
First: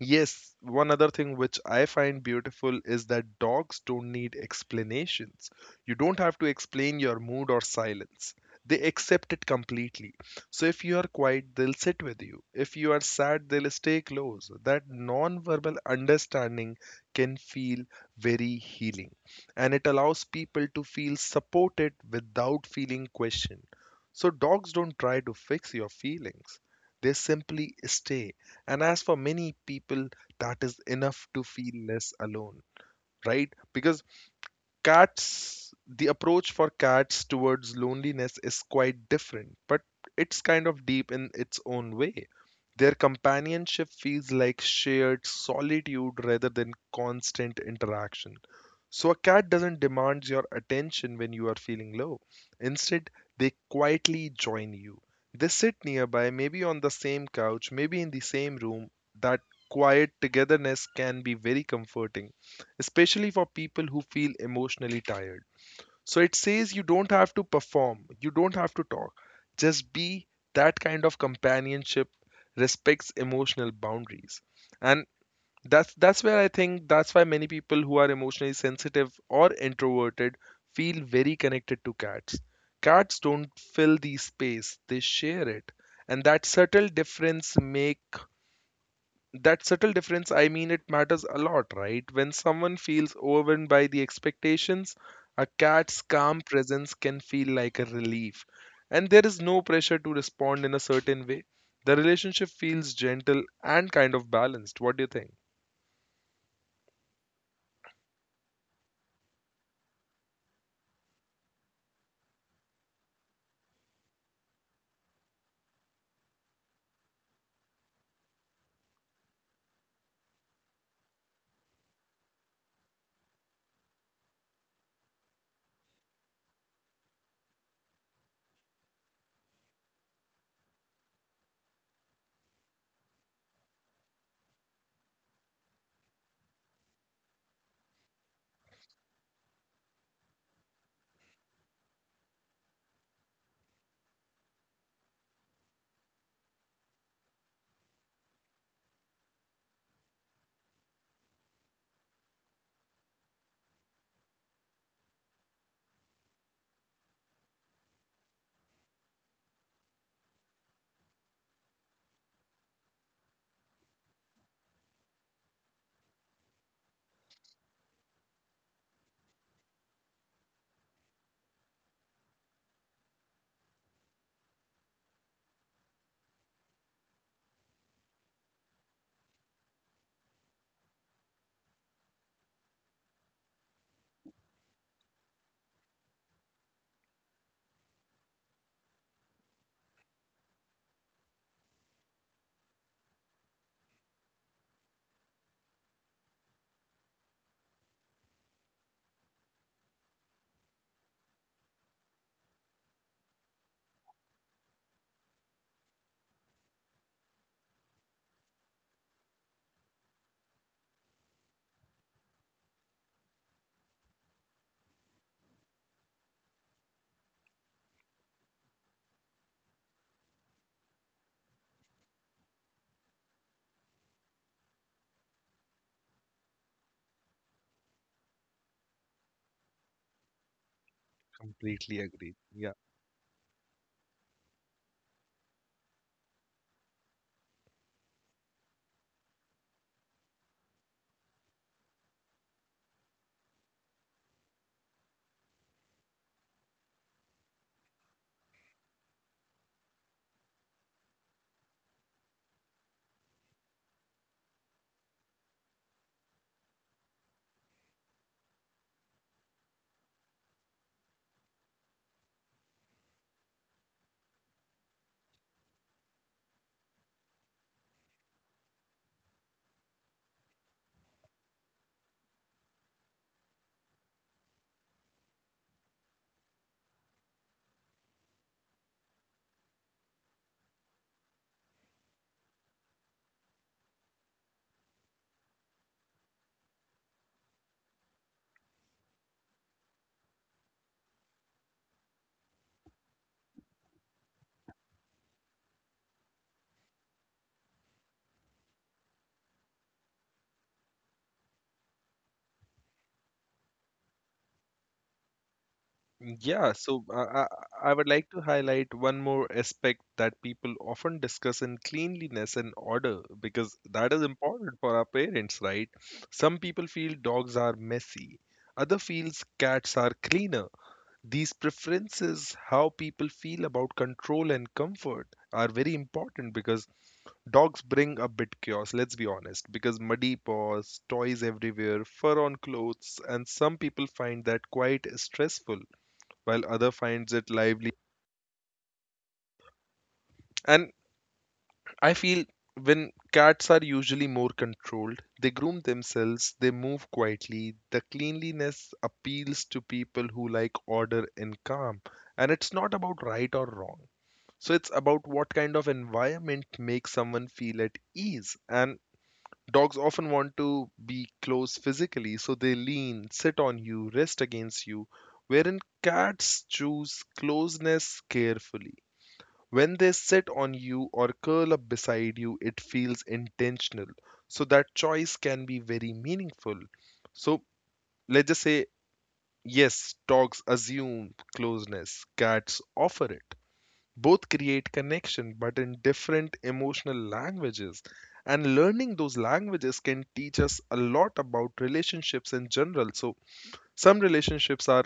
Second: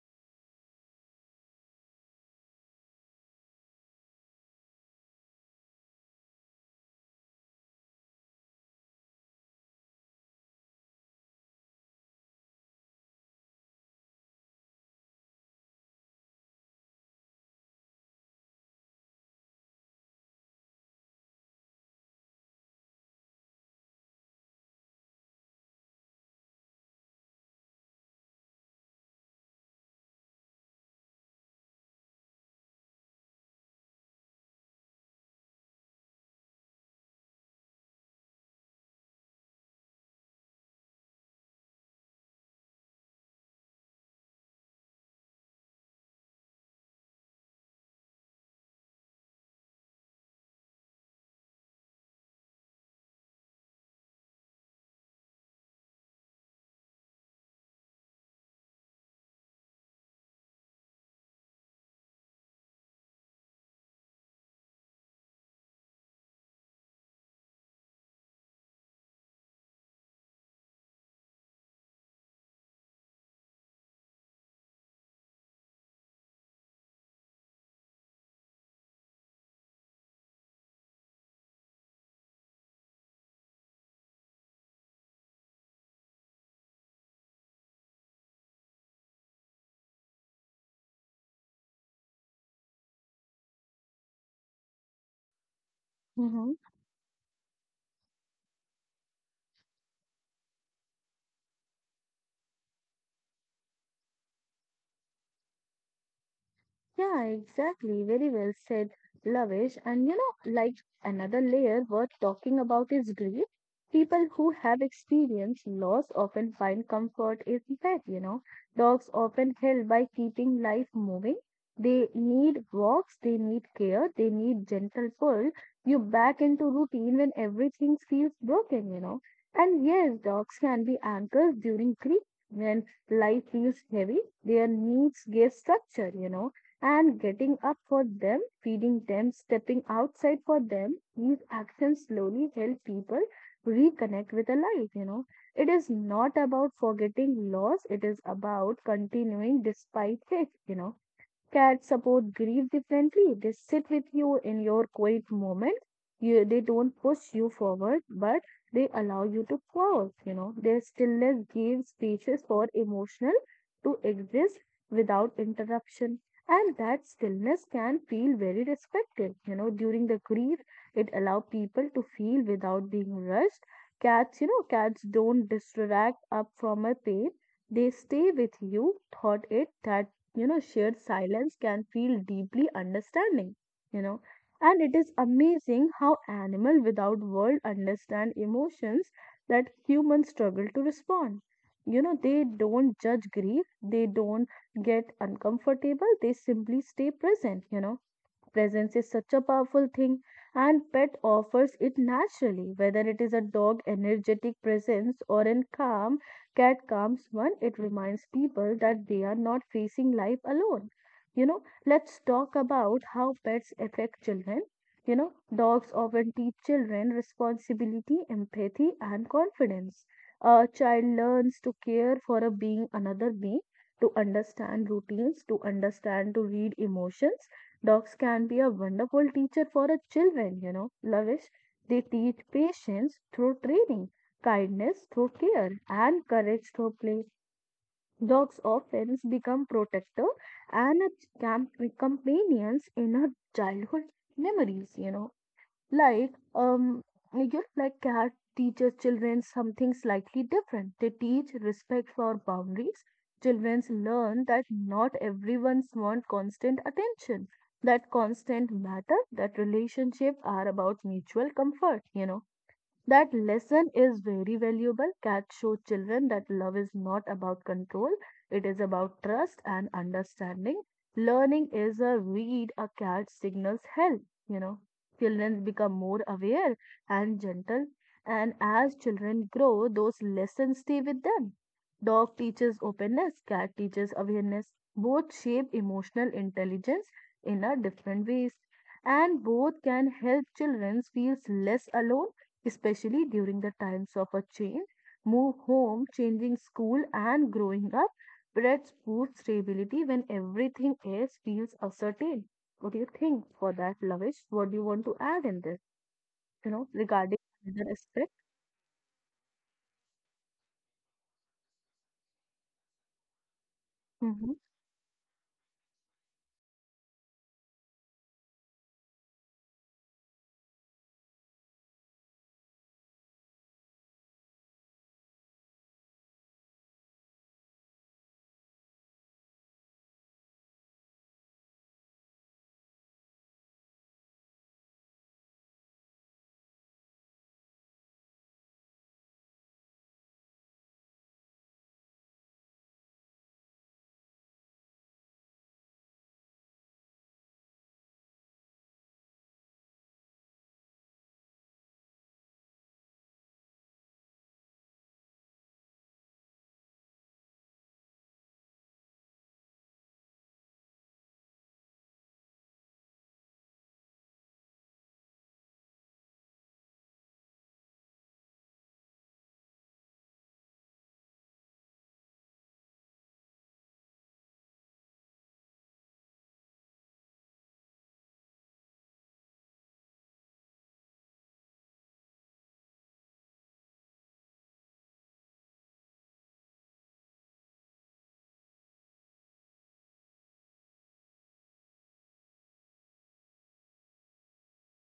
Speaker 2: yes, one other thing which I find beautiful is that dogs don't need explanations. You don't have to explain your mood or silence. They accept it completely. So if you are quiet, they'll sit with you. If you are sad, they'll stay close. That non-verbal understanding can feel very healing, and it allows people to feel supported without feeling questioned. So dogs don't try to fix your feelings. They simply stay, and as for many people, that is enough to feel less alone, right? Because cats, the approach for cats towards loneliness is quite different, but it's kind of deep in its own way. Their companionship feels like shared solitude rather than constant interaction. So a cat doesn't demand your attention when you are feeling low. Instead, they quietly join you. They sit nearby, maybe on the same couch, maybe in the same room. That quiet togetherness can be very comforting, especially for people who feel emotionally tired. So it says you don't have to perform, you don't have to talk. Just be. That kind of companionship respects emotional boundaries. And that's where I think, that's why many people who are emotionally sensitive or introverted feel very connected to cats. Cats don't fill the space, they share it. And that subtle difference make, that subtle difference I mean, it matters a lot, right? When someone feels overwhelmed by the expectations, a cat's calm
Speaker 1: Mm-hmm.
Speaker 2: presence can feel like a relief, and there is no pressure to respond in a certain way. The relationship feels gentle and kind of balanced. What do you think?
Speaker 1: Yeah, exactly. Very well said, Lavish. And like another layer worth talking about is grief. People who have experienced loss often find comfort in pet. Dogs often help by keeping life moving. They need walks, they need care, they need gentle pull. You back into routine when everything feels broken. And yes, dogs can be anchors during grief. When life feels heavy, their needs give structure, and getting up for them, feeding them, stepping outside for them, these actions slowly help people reconnect with the life. It is not about forgetting loss, it is about continuing despite it. Cats support grief differently. They sit with you in your quiet moment. They don't push you forward, but they allow you to pause. Their stillness gives spaces for emotional to exist without interruption. And that stillness can feel very respected. During the grief, it allows people to feel without being rushed. Cats don't distract up from a pain. They stay with you, thought it that shared silence can feel deeply understanding you know and it is amazing how animal without world understand emotions that humans struggle to respond. They don't judge grief, they don't get uncomfortable, they simply stay present. Presence is such a powerful thing, and pet offers it naturally. Whether it is a dog energetic presence or a calm cat calms one, it reminds people that they are not facing life alone. You know, let's talk about how pets affect children. Dogs often teach children responsibility, empathy, and confidence. A child learns to care for a being, another being, to understand routines, to understand, to read emotions. Dogs can be a wonderful teacher for our children, Lavish. They
Speaker 2: Completely agreed.
Speaker 1: teach
Speaker 2: Yeah.
Speaker 1: patience through training, kindness through care, and courage through play. Dogs often become protector and a companions in our childhood memories. Like, like cat teaches children something slightly different. They teach respect for boundaries. Children learn that not everyone's want constant attention, that constant matter, that relationship are about mutual comfort. That lesson is very valuable. Cats show children that love is not about control, it is about trust and understanding. Learning is a read a cat signals help, you know. Children become more aware and gentle, and as children grow, those lessons stay with them. Dog teaches openness, cat teaches awareness. Both shape emotional intelligence in a different ways, and both can help children feel less alone, especially during the times of a change, move home, changing school, and growing up. Breads prove stability when everything else feels uncertain. What do you think for that, Lavish? What do you want to add in this? You
Speaker 2: Yeah,
Speaker 1: know,
Speaker 2: so
Speaker 1: regarding the
Speaker 2: I would
Speaker 1: aspect?
Speaker 2: like to highlight one more aspect that people often discuss in cleanliness and order, because that is
Speaker 1: Mm-hmm,
Speaker 2: important for our parents, right? Some people feel dogs are messy, other feels cats are cleaner. These preferences, how people feel about control and comfort, are very important because dogs bring a bit chaos, let's be honest, because muddy paws, toys everywhere, fur on clothes, and some people find that quite stressful while other finds it lively. And I feel when cats are usually more controlled, they groom themselves, they move quietly. The cleanliness appeals to people who like order and calm. And it's not about right or wrong. So it's about what kind of environment makes someone feel at ease. And dogs often want to be close physically, so they lean, sit on you, rest against you, wherein cats choose closeness carefully. When they sit on you or curl up beside you, it feels intentional. So that choice can be very meaningful. So let's just say, yes, dogs assume closeness, cats offer it. Both create connection, but in different emotional languages. And learning those languages can teach us a lot about relationships in general. So some relationships are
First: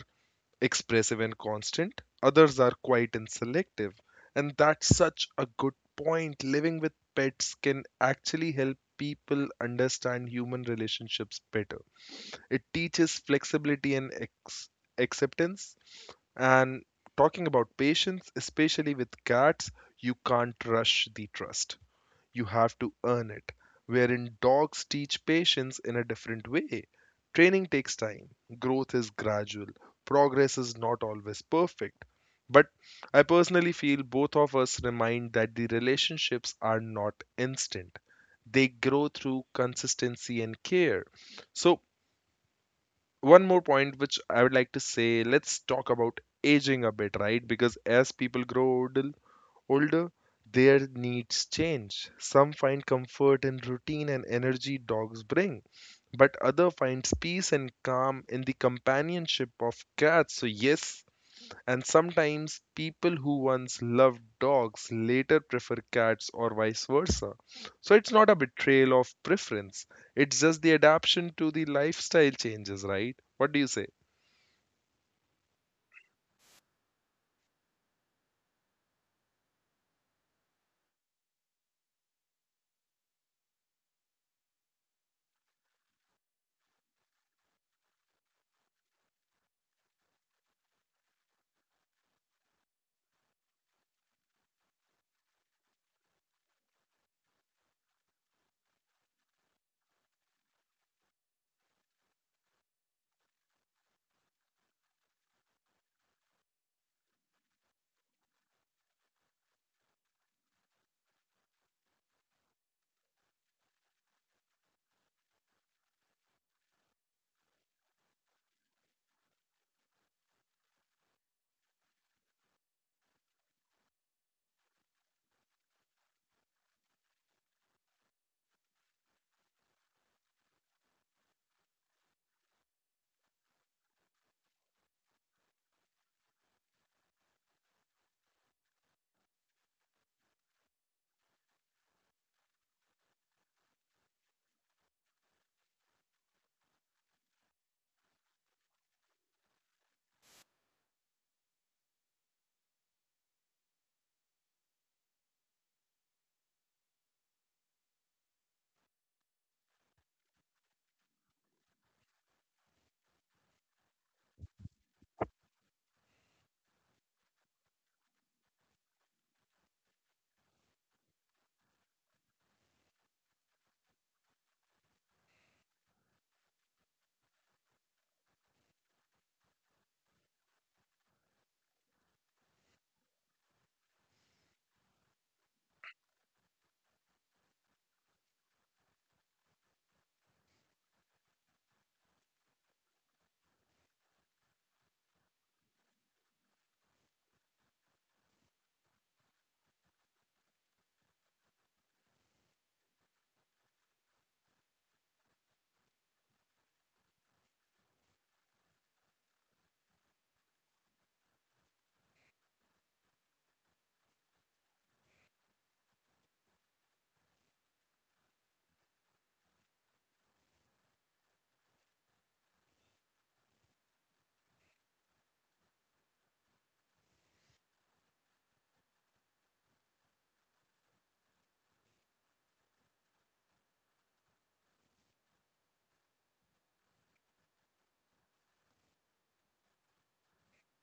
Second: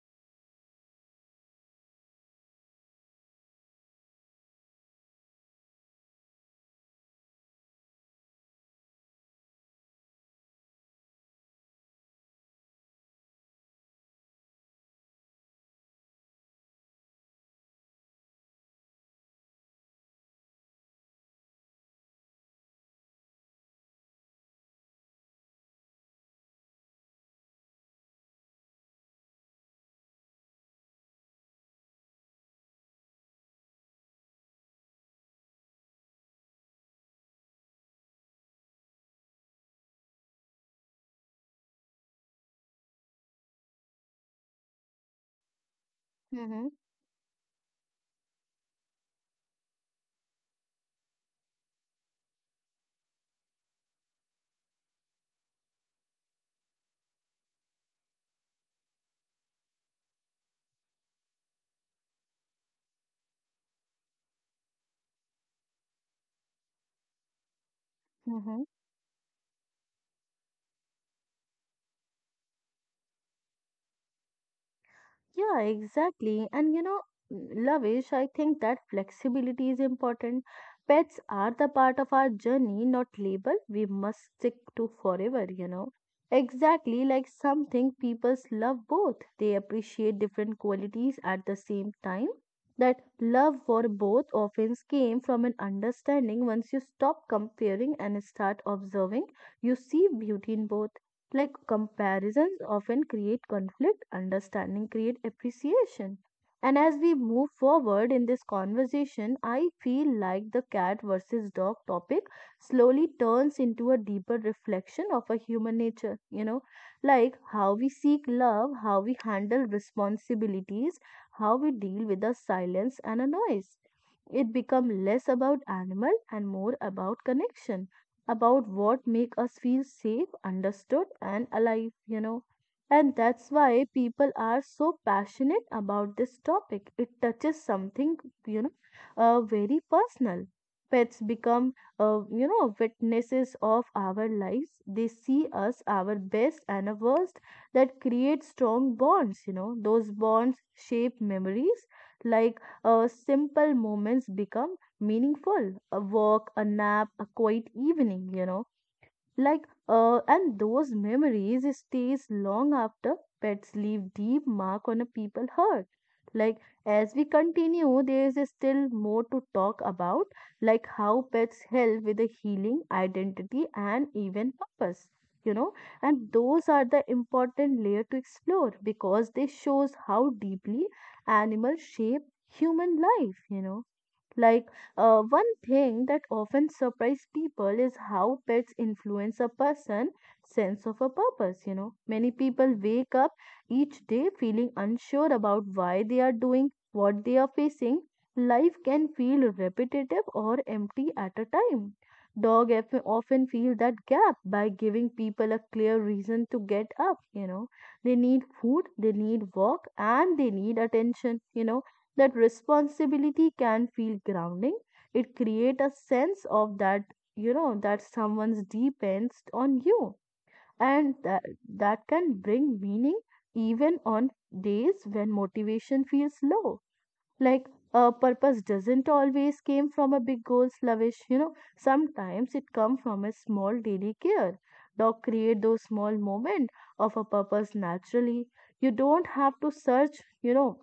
Speaker 2: expressive and constant, others are quiet and selective. And that's such a good point. Living with pets can actually help people understand human relationships better. It teaches flexibility and acceptance. And talking about patience, especially with cats, you can't rush the trust, you have to earn it. Wherein dogs teach patience in a different way. Training takes time, growth is gradual, progress is not always perfect. But I personally feel both of us remind that the relationships are not instant, they grow through consistency and care. So, one more point which I would like to say, let's talk about
Speaker 1: mm-hmm,
Speaker 2: aging a bit, right? Because as people grow older, older, their needs change. Some find comfort in routine and energy dogs bring, but other finds peace and calm in the companionship of cats. So yes, and sometimes people who once loved dogs later prefer cats or vice versa. So it's not a
Speaker 1: Mm-hmm.
Speaker 2: betrayal of preference. It's just the adaptation to the lifestyle changes, right? What do you say?
Speaker 1: Yeah, exactly. And Lavish, I think that flexibility is important. Pets are the part of our journey, not label we must stick to forever. Exactly like something people's love both. They appreciate different qualities at the same time. That love for both often came from an understanding once you stop comparing and start observing, you see beauty in both. Like comparisons often create conflict, understanding create appreciation. And as we move forward in this conversation, I feel like the cat versus dog topic slowly turns into a deeper reflection of a human nature, like how we seek love, how we handle responsibilities, how we deal with the silence and a noise. It becomes less about animal and more about connection about what make us feel safe, understood and alive. And that's why people are so passionate about this topic. It touches something, you know, very personal. Pets become, witnesses of our lives. They see us, our best and our worst, that create strong bonds. Those bonds shape memories, simple moments become meaningful, a walk, a nap, a quiet evening, you know. And those memories stays long after pets leave deep mark on a people heart. Like, as we continue, there is still more to talk about, like how pets help with the healing, identity, and even purpose, you know. And those are the important layer to explore because they shows how deeply animals shape human life, you know. like One thing that often surprises people is how pets influence a person's sense of a purpose. You know, many people wake up each day feeling unsure about why they are doing what they are facing. Life can feel repetitive or empty at a time. Often feel that gap by giving people a clear reason to get up. You know, they need food, they need walk, and they need attention. You know that responsibility can feel grounding. It create a sense of that, you know, that someone's depends on you, and that can bring meaning even on days when motivation feels low. Like, a purpose doesn't always came from a big goal, slavish, you know. Sometimes it come from a small daily care. Dog create those small moment of a purpose naturally. You don't have to search, you know,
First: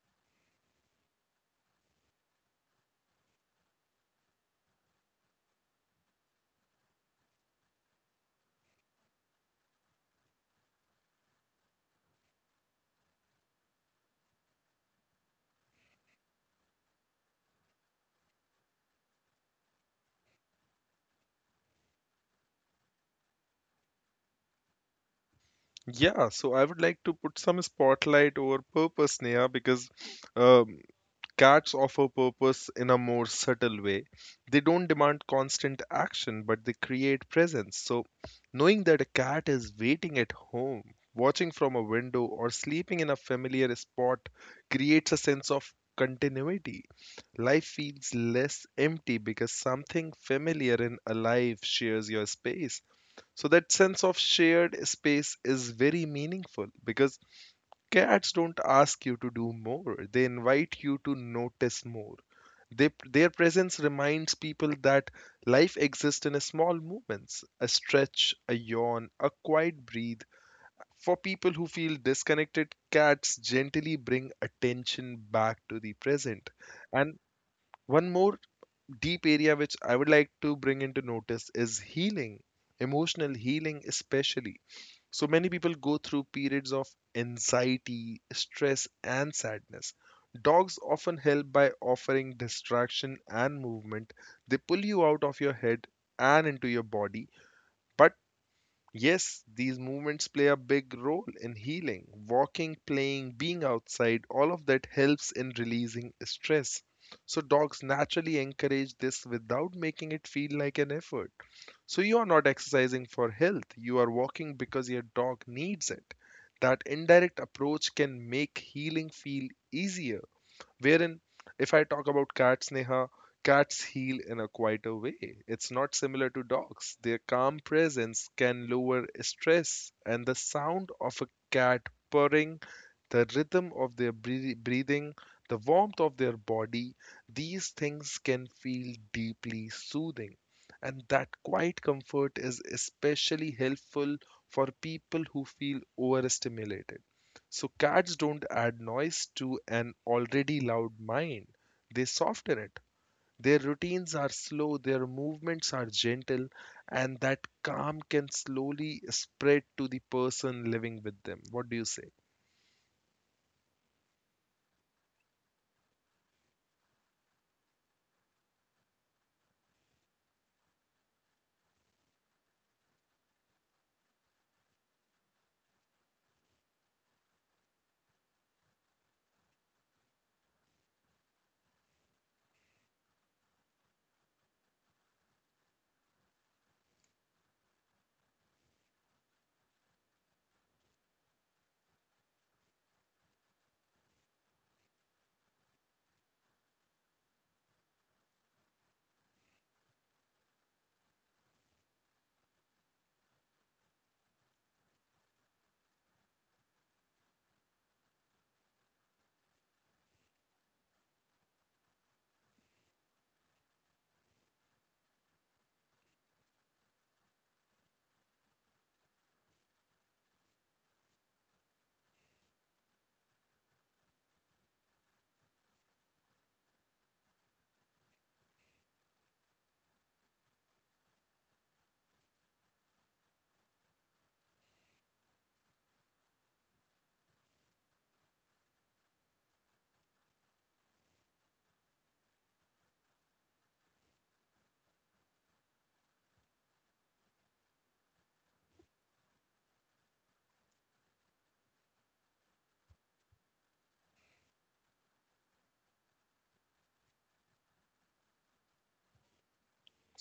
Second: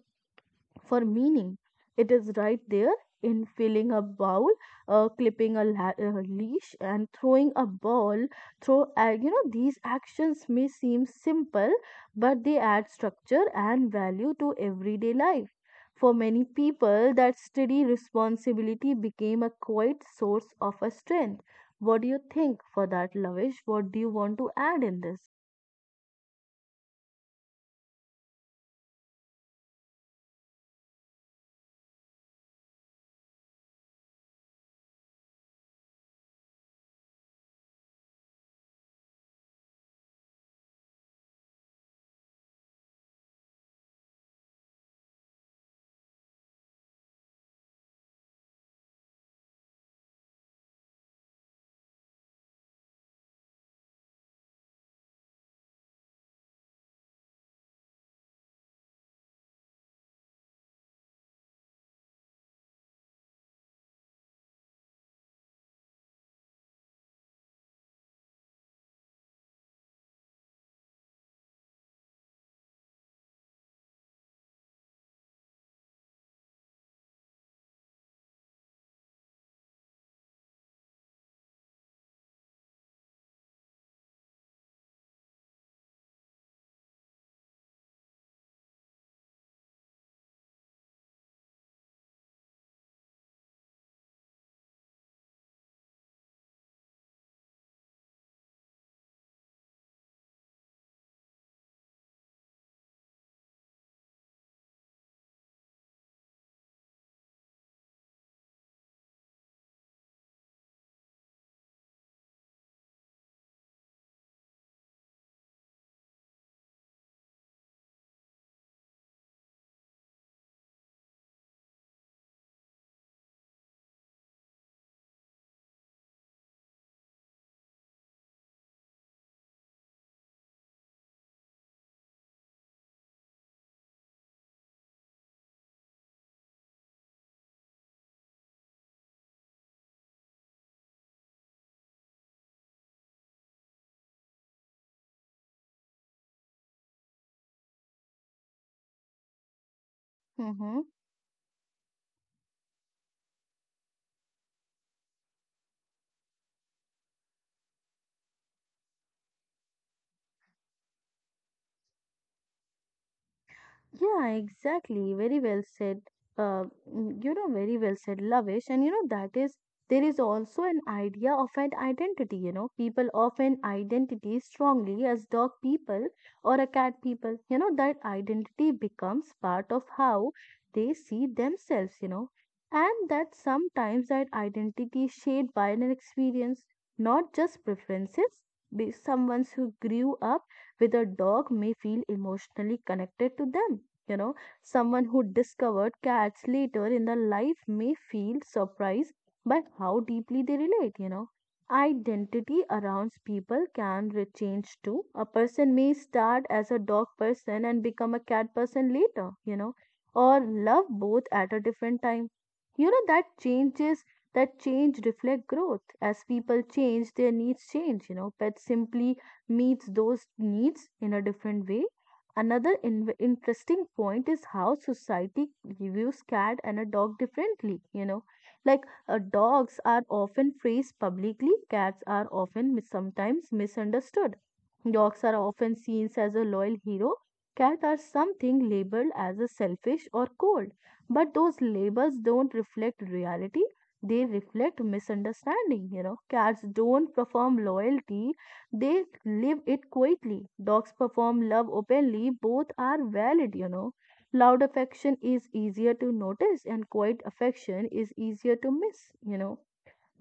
Speaker 1: for meaning. It is right there in filling a bowl, clipping a leash, and throwing a ball. Throw, these actions may seem simple, but they add structure and value to everyday life. For many people, that steady responsibility became a quiet source of a strength. What do you think for that, Lavish? What do you want to add in this?
Speaker 2: Yeah, so I would like to put some spotlight over purpose, Neha, because um, cats offer purpose in a more subtle way. They don't demand constant action, but they create presence. So, knowing that a cat is waiting at home, watching from a window, or sleeping in a familiar spot creates a sense of continuity. Life feels less empty because something familiar and alive shares your space. So, that sense of shared space is very meaningful because cats don't ask you to do more, they invite you to notice more. They, their presence reminds people that life exists in small movements, a stretch, a yawn, a quiet breathe. For people who feel disconnected, cats gently bring attention back to the present. And one more deep area which I would like to bring into notice is healing, emotional healing, especially. So many people go through periods of anxiety, stress, and sadness. Dogs often help by offering distraction and movement. They pull you out of your head and into your body, but yes, these movements play a big role in healing. Walking, playing, being outside, all of that helps in releasing stress. So, dogs naturally encourage this without making it feel like an effort. So, you are not exercising for health, you are walking because your dog needs it. That indirect approach can make healing feel easier. Wherein, if I talk about cats, Neha, cats heal in a quieter way. It's not similar to dogs. Their calm presence can lower stress, and the sound of a cat purring, the rhythm of their breathing, the warmth of their body, these things can feel deeply soothing. And that quiet comfort is especially helpful for people who feel overstimulated, so cats don't add noise to an already
Speaker 1: Mm-hmm.
Speaker 2: loud mind, they soften it. Their routines are slow, their movements are gentle, and that calm can slowly spread to the person living with them. What do you say?
Speaker 1: Yeah, exactly. Very well said. Uh, you know, very well said, Lavish. And you know, there is also an idea of an identity. You know, people often identity strongly as dog people or a cat people. You know, that identity becomes part of how they see themselves, you know, and that sometimes that identity is shaped by an experience, not just preferences. Be someone who grew up with a dog may feel emotionally connected to them, you know. Someone who discovered cats later in their life may feel surprised by how deeply they relate, you know. Identity around people can change too. A person may start as a dog person and become a cat person later, you know, or love both at a different time. You know, that changes that change reflect growth. As people change, their needs change, you know. Pet simply meets those needs in a different way. Another interesting point is how society views cat and a dog differently. You know, like, dogs are often praised publicly, cats are often sometimes misunderstood. Dogs are often seen as a loyal hero. Cats are something labeled as a selfish or cold, but those labels don't reflect reality. They reflect misunderstanding. You know, cats don't perform loyalty; they live it quietly. Dogs perform love openly. Both are valid. You know, loud affection is easier to notice, and quiet affection is easier to miss. You know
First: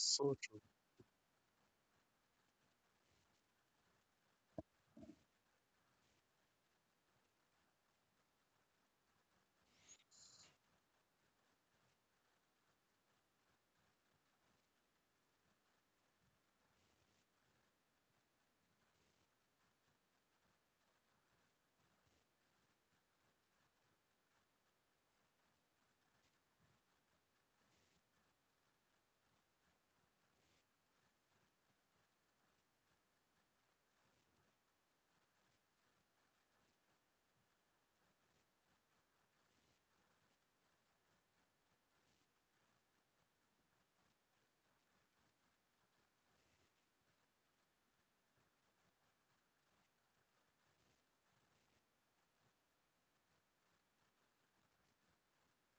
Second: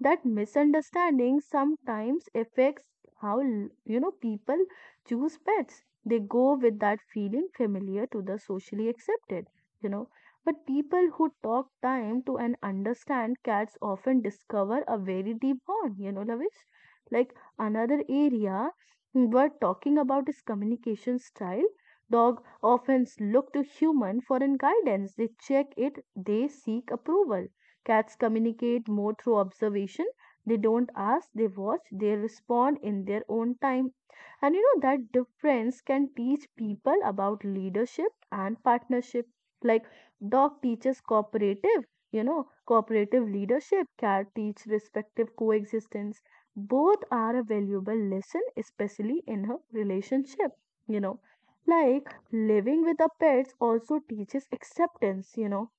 Speaker 1: that
Speaker 2: true.
Speaker 1: misunderstanding sometimes affects how l- you know, people choose pets. They go with that feeling familiar to the socially accepted, you know. But people who talk time to and understand cats often discover a very deep bond, you know, Lavish. Like, another area we're talking about is communication style. Dog often look to human for an guidance. They check it, they seek approval. Cats communicate more through observation. They don't ask, they watch, they respond in their own time. And you know that difference can teach people about leadership and partnership. Like, dog teaches cooperative, you know, cooperative leadership, cat teach respective coexistence. Both are a valuable lesson, especially in a relationship, you know. Like, living with the pets also teaches acceptance, you know.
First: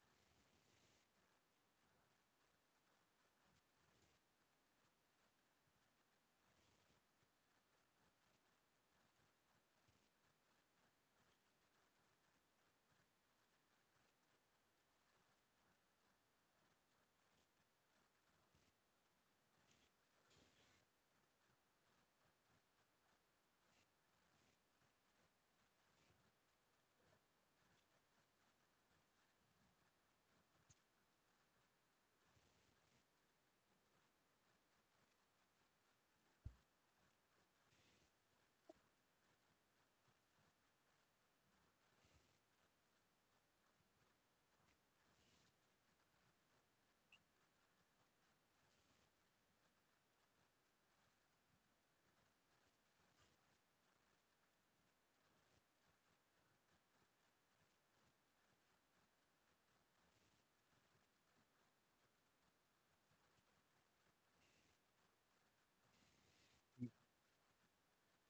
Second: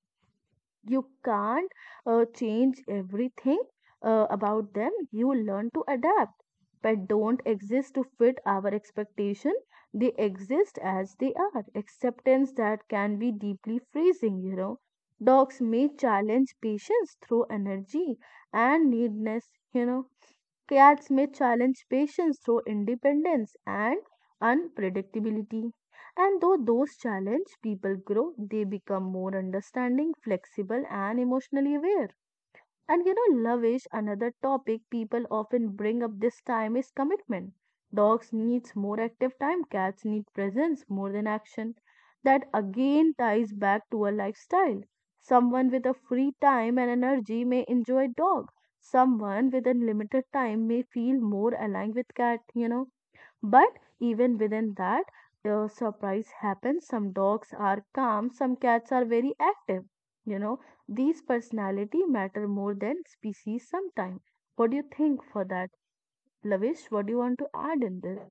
Speaker 1: You can't change everything about them. You learn to adapt. Pets don't exist to fit our expectation. They exist as they are. Acceptance that can be deeply freezing, you know. Dogs may challenge patience through energy and needness, you know. Cats may challenge patience through independence and unpredictability. And though those challenge people grow, they become more understanding, flexible, and emotionally aware. And you know, love is another topic people often bring up. This time is commitment. Dogs needs more active time, cats need presence more than action. That again ties back to a lifestyle. Someone with a free time and energy may enjoy dog. Someone with a limited time may feel more aligned with cat, you know. But even within that, a surprise happens. Some dogs are calm, some cats are very active. You know, these personality matter more than species sometimes. What do you think for that? Lavish, what do you want to add in this?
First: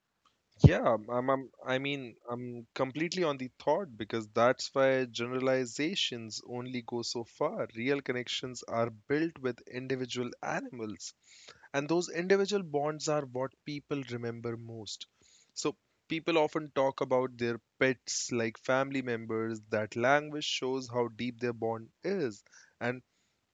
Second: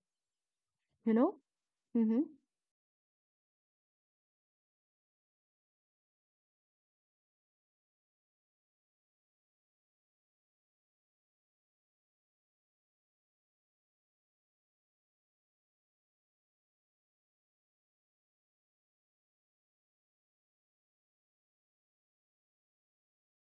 Speaker 2: Yeah,
Speaker 1: You know?
Speaker 2: I mean,
Speaker 1: Mm-hmm.
Speaker 2: I'm completely on the thought because that's why generalizations only go so far. Real connections are built with individual animals, and those individual bonds are what people remember most. So, people often talk about their pets like family members. That language shows how deep their bond is. And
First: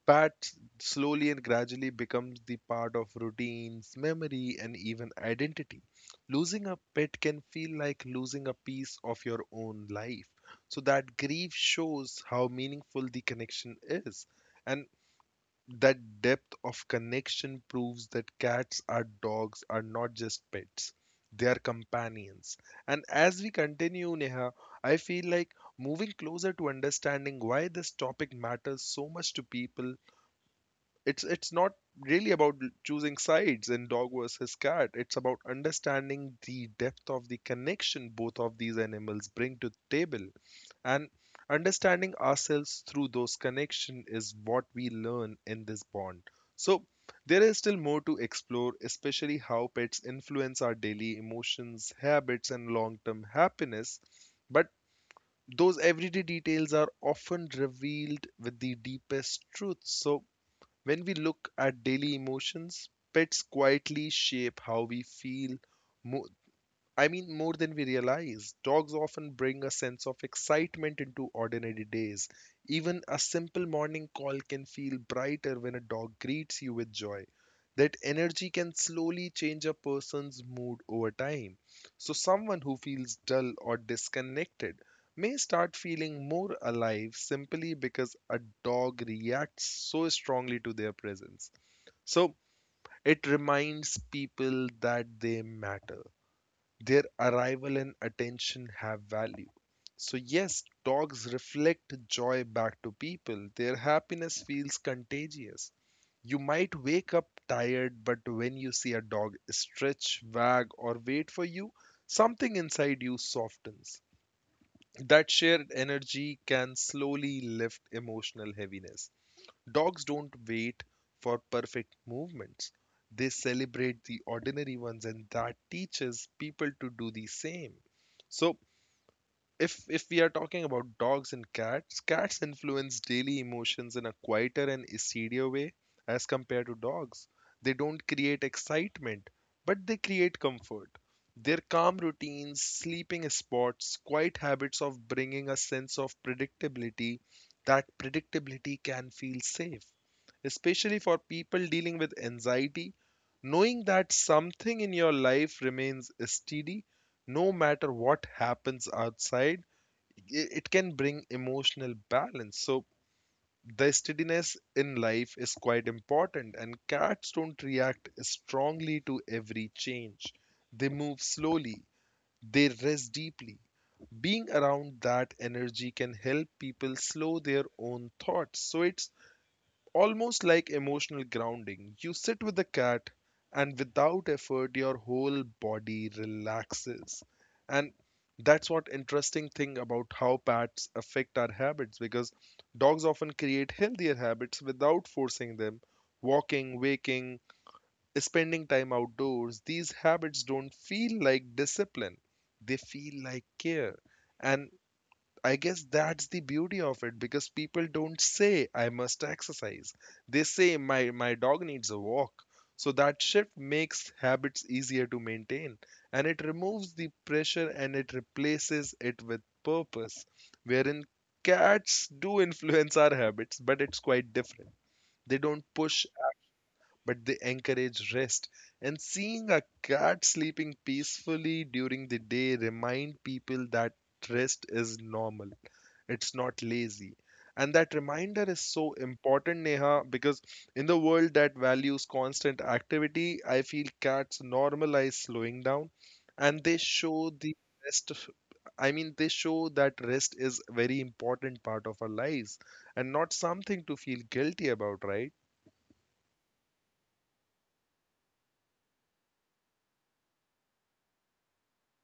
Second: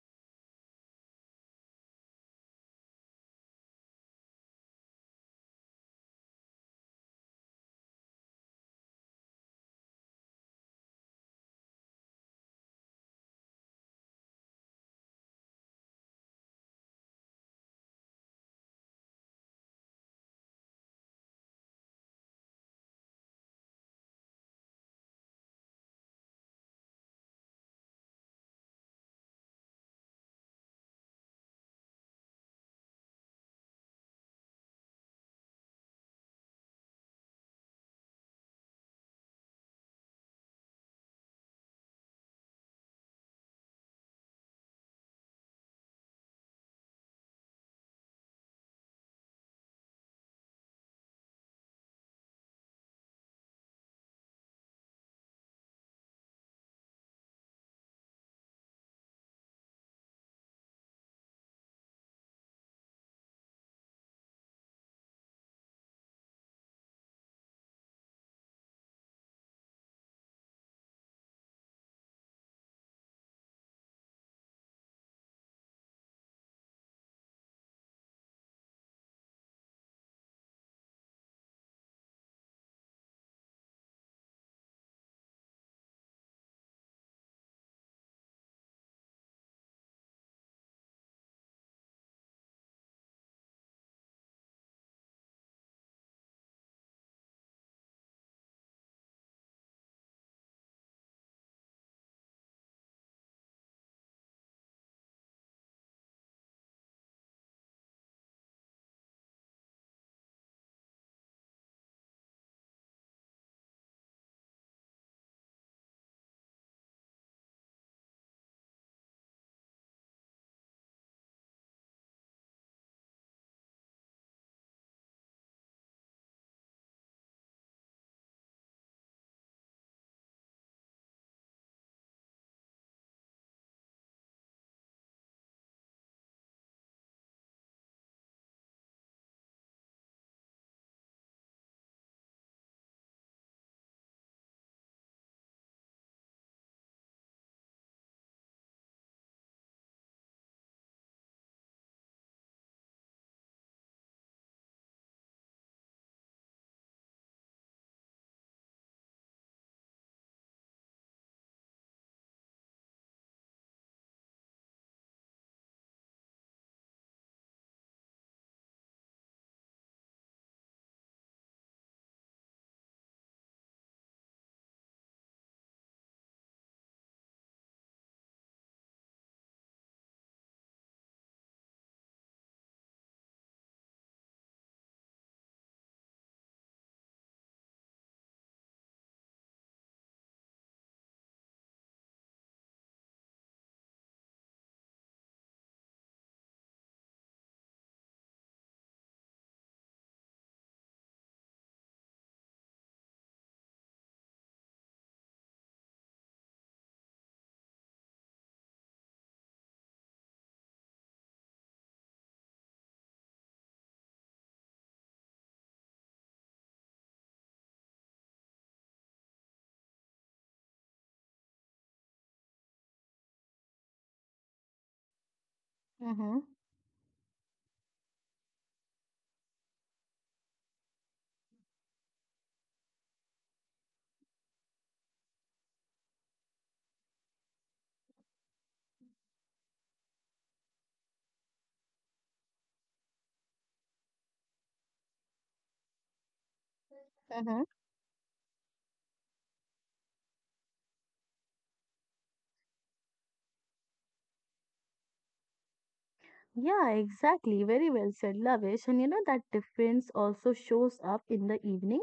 Speaker 2: pat slowly and gradually becomes the part of routines, memory, and even identity. Losing a pet can feel like losing a piece of your own life. So that grief shows how meaningful the connection is. And that depth of connection proves that cats or dogs are not just pets. They are companions. And as we continue, Neha, I feel like moving closer to understanding why this topic matters so much to people. It's not really about choosing sides in dog versus cat. It's about understanding the depth of the connection both of these animals bring to the table, and understanding ourselves through those connection is what we learn in this bond. So there is still more to explore, especially how pets influence our daily emotions, habits and long-term happiness. But those everyday details are often revealed with the deepest truth. So when we look at daily emotions, pets quietly shape how we feel, mo- more than we realize. Dogs often bring a sense of excitement into ordinary days. Even a simple morning call can feel brighter when a dog greets you with joy. That energy can slowly change a person's mood over time. So, someone who feels dull or disconnected may start feeling more alive simply because a dog reacts so strongly to their presence. So, it reminds people that they matter, their arrival and attention have value. So, yes, dogs reflect joy back to people. Their happiness feels contagious. You might wake up tired, but when you see a dog stretch, wag, or wait for you, something inside you softens. That shared energy can slowly lift emotional heaviness. Dogs don't wait for perfect movements. They celebrate the ordinary ones, and that teaches people to do the same. So if we are talking about dogs and cats, cats influence daily emotions in a quieter and easier way as compared to dogs. They don't create excitement, but they create comfort. Their calm routines, sleeping spots, quiet habits of bringing a sense of predictability, that predictability can feel safe, especially for people dealing with anxiety. Knowing that something in your life remains steady no matter what happens outside, it can bring emotional balance. So, the steadiness in life is quite important, and cats don't react strongly to every change. They move slowly, they rest deeply. Being around that energy can help people slow their own thoughts. So, it's almost like emotional grounding. You sit with the cat, and without effort, your whole body relaxes. And that's what interesting thing about how pets affect our habits, because dogs often create healthier habits without forcing them. Walking, waking, spending time outdoors, these habits don't feel like discipline, they feel like care. And I guess that's the beauty of it, because people don't say I must exercise. They say my dog needs a walk. So that shift makes habits easier to maintain, and it removes the pressure and it replaces it with purpose. Wherein cats do <laughs> influence our habits, but it's quite different. They don't push,
Speaker 1: Mm-hmm.
Speaker 2: but they encourage rest. And seeing a cat sleeping peacefully during the day remind people that rest is normal, it's not lazy. And that reminder is so important, Neha, because in the world that values constant activity, I feel cats normalize slowing down and they show the rest of, they show that rest is very important part of our lives and not something to feel guilty about, right?
Speaker 1: Yeah, exactly. Very well said, Lavish. And you know that difference also shows up in the evening.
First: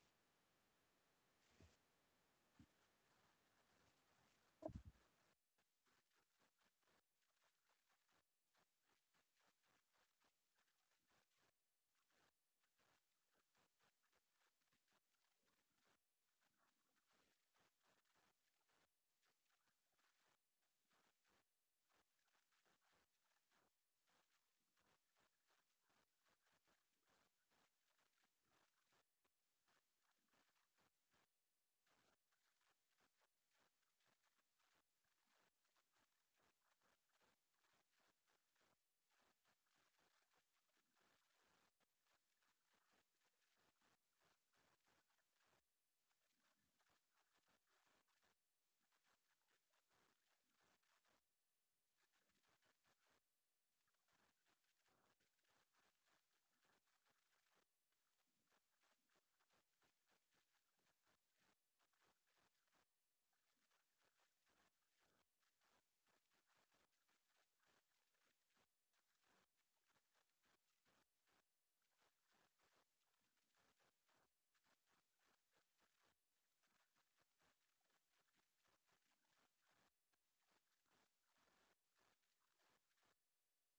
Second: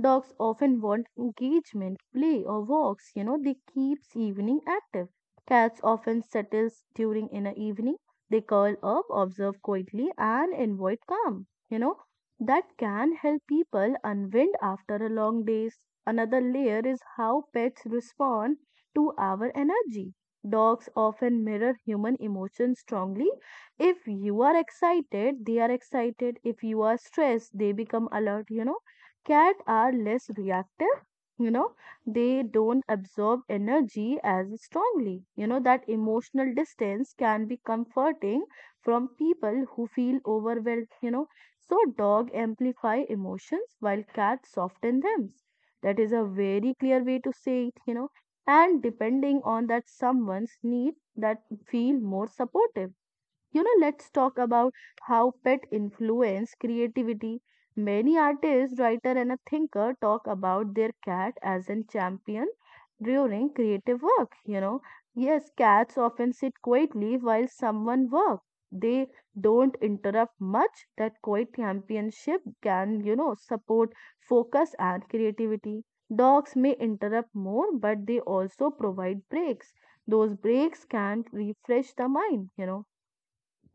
Speaker 1: Dogs often want engagement, play, or walks. You know, they keeps evening active. Cats often settles during inner evening. They curl up, observe quietly, and invite calm. You know, that can help people unwind after a long days. Another layer is how pets respond to our energy. Dogs often mirror human emotions strongly. If you are excited, they are excited. If you are stressed, they become alert, you know. Cats are less reactive, you know. They don't absorb energy as strongly. You know that emotional distance can be comforting from people who feel overwhelmed, you know. So dog amplify emotions while cats soften them. That is a very clear way to say it, you know. And depending on that, someone's need that feel more supportive, you know. Let's talk about how pet influence creativity. Many artists, writer, and a thinker talk about their cat as a champion during creative work, you know. Yes, cats often sit quietly while someone works. They don't interrupt much. That quiet championship can, you know, support focus and creativity. Dogs may interrupt more, but they also provide breaks. Those breaks can refresh the mind, you know.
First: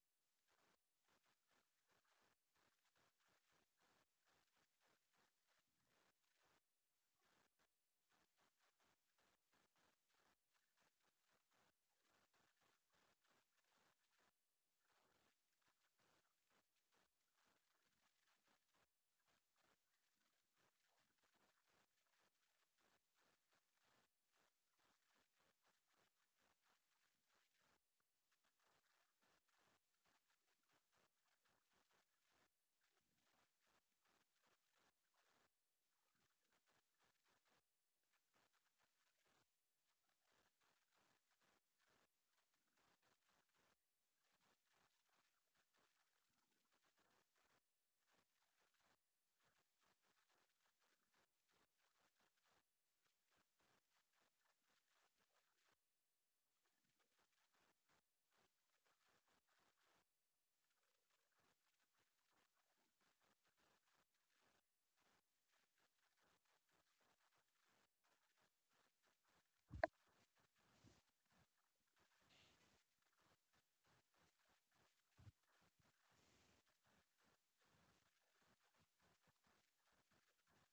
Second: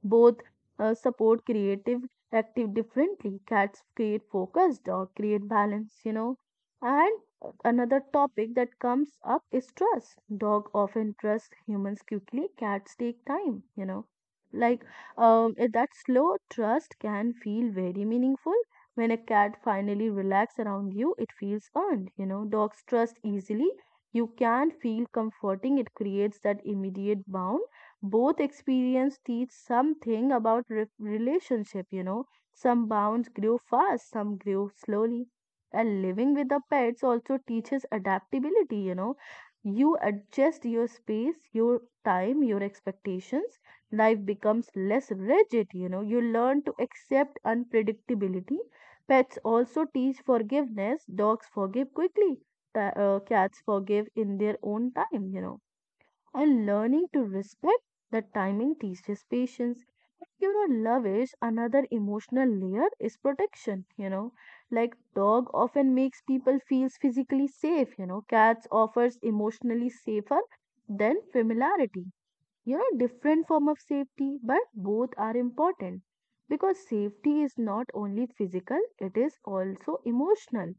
Speaker 1: Both support creative active differently. Cats create focus, dog create balance, you know. And another topic that comes up is trust. Dog often trust humans quickly, cats take time, you know. Like, that slow trust can feel very meaningful. When a cat finally relax around you, it feels earned, you know. Dogs trust easily. You can feel comforting. It creates that immediate bond. Both experience teach something about relationship, you know. Some bonds grew fast, some grew slowly. And living with the pets also teaches adaptability, you know. You adjust your space, your time, your expectations. Life becomes less rigid, you know. You learn to accept unpredictability. Pets also teach forgiveness. Dogs forgive quickly, cats forgive in their own time, you know. And learning to respect the timing teaches patience. You know, love is another emotional layer is protection, you know. Like, dog often makes people feels physically safe, you know. Cats offers emotionally safer than familiarity. You know, different form of safety, but both are important, because safety is not only physical, it is also emotional,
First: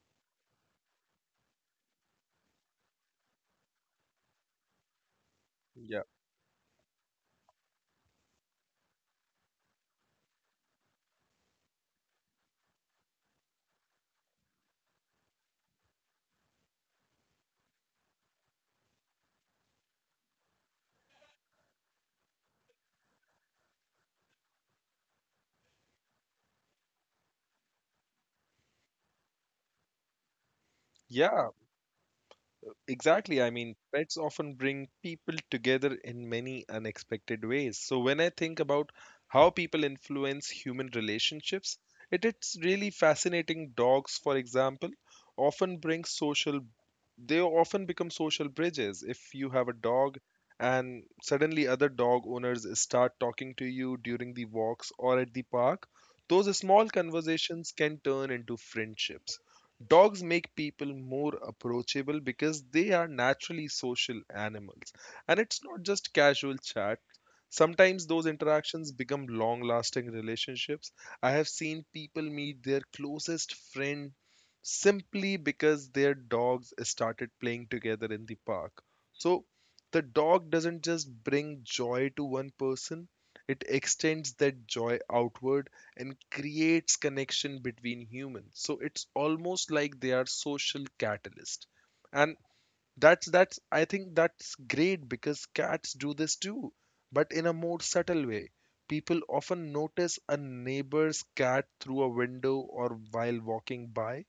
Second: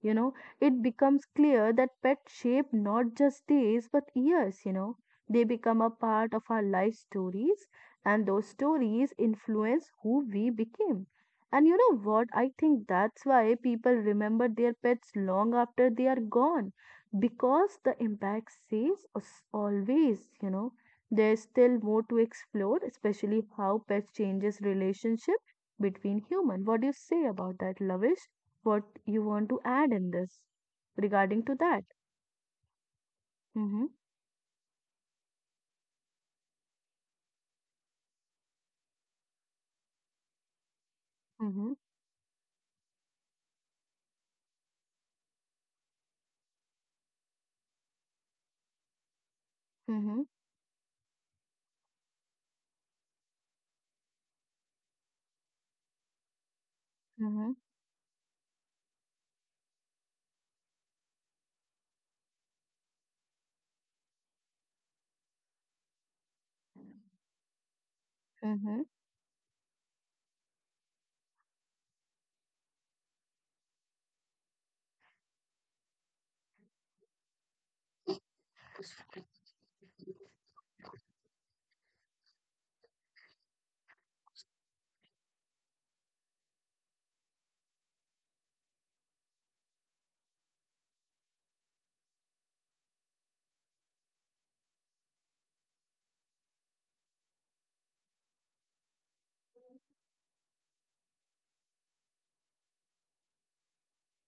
Speaker 1: you know. It becomes clear that pets shape not just days but years, you know. They become a
Speaker 2: Yeah.
Speaker 1: part of our life stories, and those stories influence who we became. And you know what I think? That's why people remember their pets long after they are gone, because the impact stays always, you know. There's still more to explore, especially how pets changes relationship between human. What do you say about that, Lavish? What you want to add in this regarding
Speaker 2: Yeah,
Speaker 1: to that?
Speaker 2: exactly. I mean,
Speaker 1: Mm-hmm.
Speaker 2: pets often bring people together in many unexpected ways. So when I think about how people influence human
Speaker 1: Mm-hmm.
Speaker 2: relationships, it is really fascinating. Dogs, for example, often bring social, they often become social bridges. If you have a dog
Speaker 1: Mm-hmm.
Speaker 2: and suddenly other dog owners start talking to you during the walks or at the park, those small
Speaker 1: Mm-hmm.
Speaker 2: conversations can turn into friendships. Dogs make people more approachable because they are naturally social animals. And it's not just casual chat. Sometimes those
Speaker 1: Mm-hmm.
Speaker 2: interactions become long lasting relationships. I have seen people meet their closest friend simply because their dogs started playing together in the park. So the dog doesn't just bring joy to one person, it extends that joy outward and creates connection between humans. So it's almost like they are social catalysts, and that's I think that's great, because cats do this too, but in a more subtle way. People often notice a neighbor's cat through a window or while walking by.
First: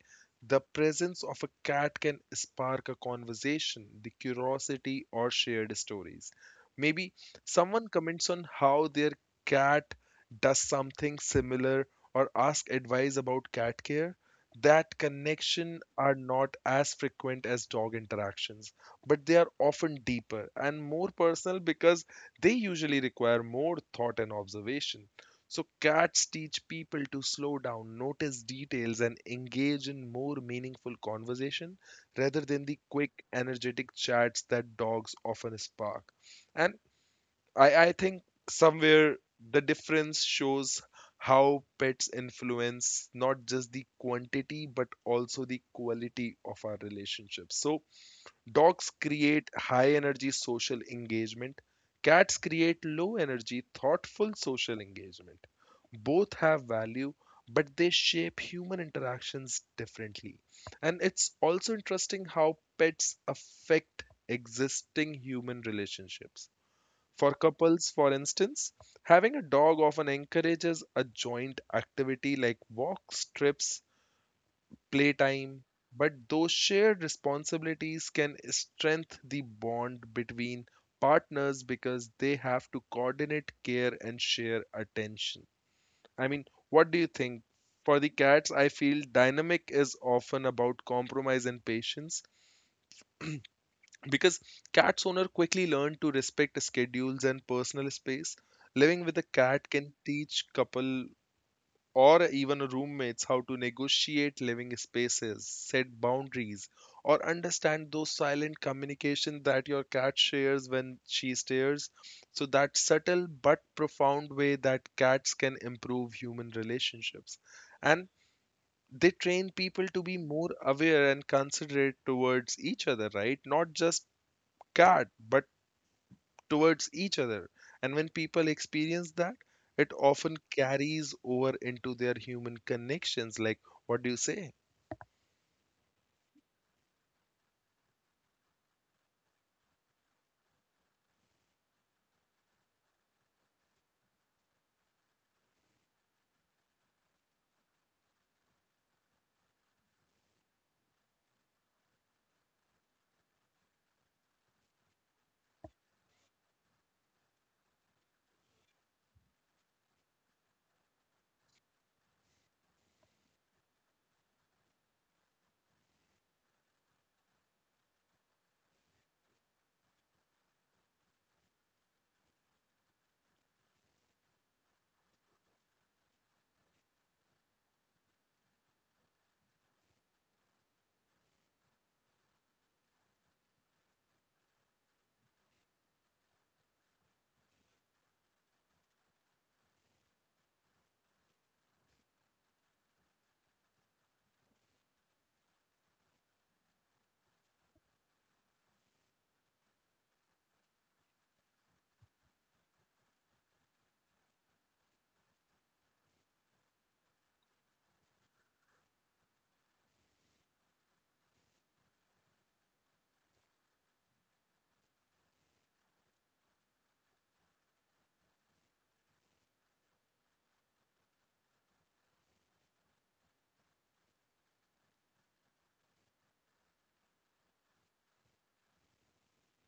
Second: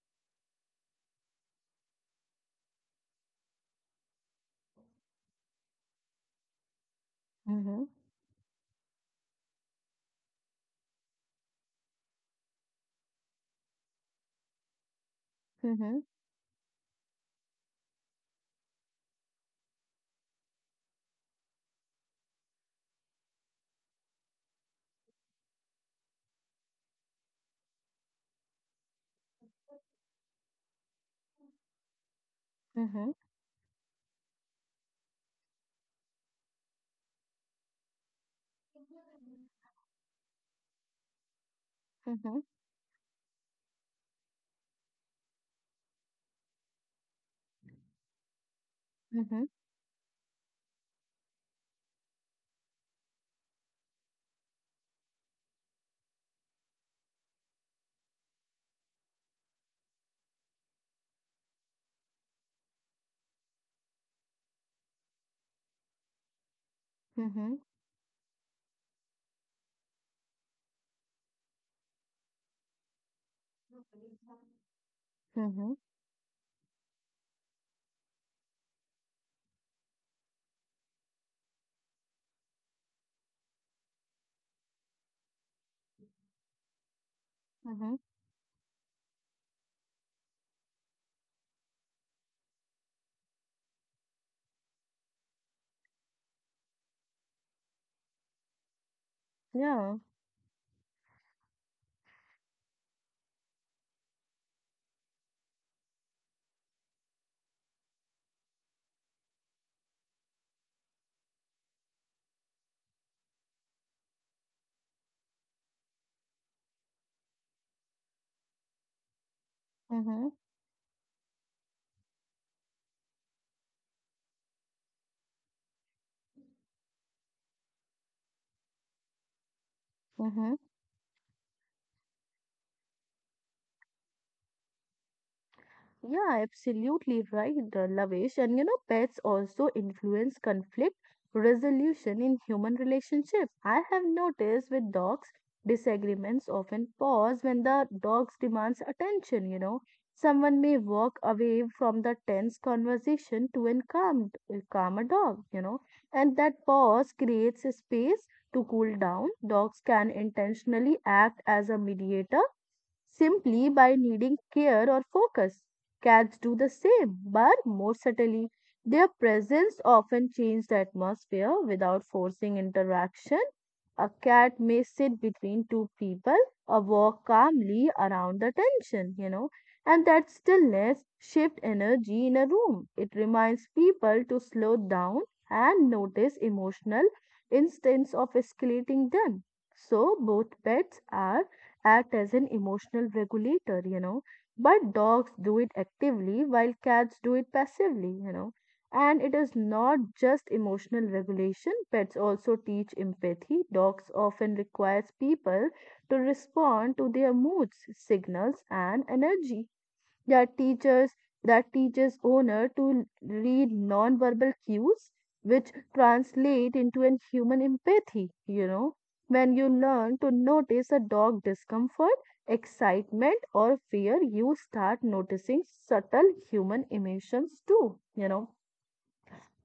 Speaker 2: The presence of a cat can spark a conversation, the curiosity or shared stories. Maybe
Speaker 1: Mm-hmm.
Speaker 2: someone comments on how their cat does something similar, or ask advice about cat care. That connection
Speaker 1: Mm-hmm.
Speaker 2: are not as frequent as dog interactions, but they are often deeper and more personal, because they usually require more thought and observation. So cats teach people to slow down, notice details and engage in more meaningful conversation rather than the
Speaker 1: Mm-hmm.
Speaker 2: quick energetic chats that dogs often spark. And I think somewhere the difference shows how pets
Speaker 1: Mm-hmm.
Speaker 2: influence not just the quantity but also the quality of our relationships. So, dogs
Speaker 1: Mm-hmm.
Speaker 2: create high energy social engagement, cats create low energy, thoughtful social engagement. Both have value, but they shape human interactions differently. And it's also interesting how pets affect existing human relationships. For
Speaker 1: Mm-hmm.
Speaker 2: couples, for instance, having a dog often encourages a joint activity like walks, trips, playtime,
Speaker 1: Mm-hmm.
Speaker 2: but those shared responsibilities can strengthen the bond between partners, because they have to coordinate care and share attention. I mean, what do you think?
Speaker 1: Mm-hmm.
Speaker 2: For the cats, I feel dynamic is often about compromise and patience. Because cat's owner quickly learned to respect schedules and personal space, living with a cat can
Speaker 1: Yeah.
Speaker 2: teach couple or even roommates how to negotiate living spaces, set boundaries, or understand those silent communication that your cat shares when she stares. So that subtle but profound way that cats can improve human relationships. And they train people to be
Speaker 1: Mm-hmm.
Speaker 2: more aware and considerate towards each other, right? Not just cat, but towards each other. And when people experience that, it often
Speaker 1: Mm-hmm.
Speaker 2: carries over into their human connections. Like, what do you say?
Speaker 1: Yeah, absolutely right, Lavesh. And you know, pets also influence conflict resolution in human relationships. I have noticed with dogs, disagreements often pause when the dogs demands attention, you know. Someone may walk away from the tense conversation to a calm, a calmer dog, you know, and that pause creates a space to cool down. Dogs can intentionally act as a mediator simply by needing care or focus. Cats do the same, but more subtly. Their presence often changes the atmosphere without forcing interaction. A cat may sit between two people or walk calmly around the tension, you know, and that stillness shifts energy in a room. It reminds people to slow down and notice emotional instance of escalating them. So both pets are act as an emotional regulator, you know. But dogs do it actively while cats do it passively, you know. And it is not just emotional regulation, pets also teach empathy. Dogs often requires people to respond to their moods, signals, and energy. That teachers that teaches owner to read non-verbal cues, which translate into an human empathy, you know. When you learn to notice a dog discomfort, excitement, or fear, you start noticing subtle human emotions too, you know.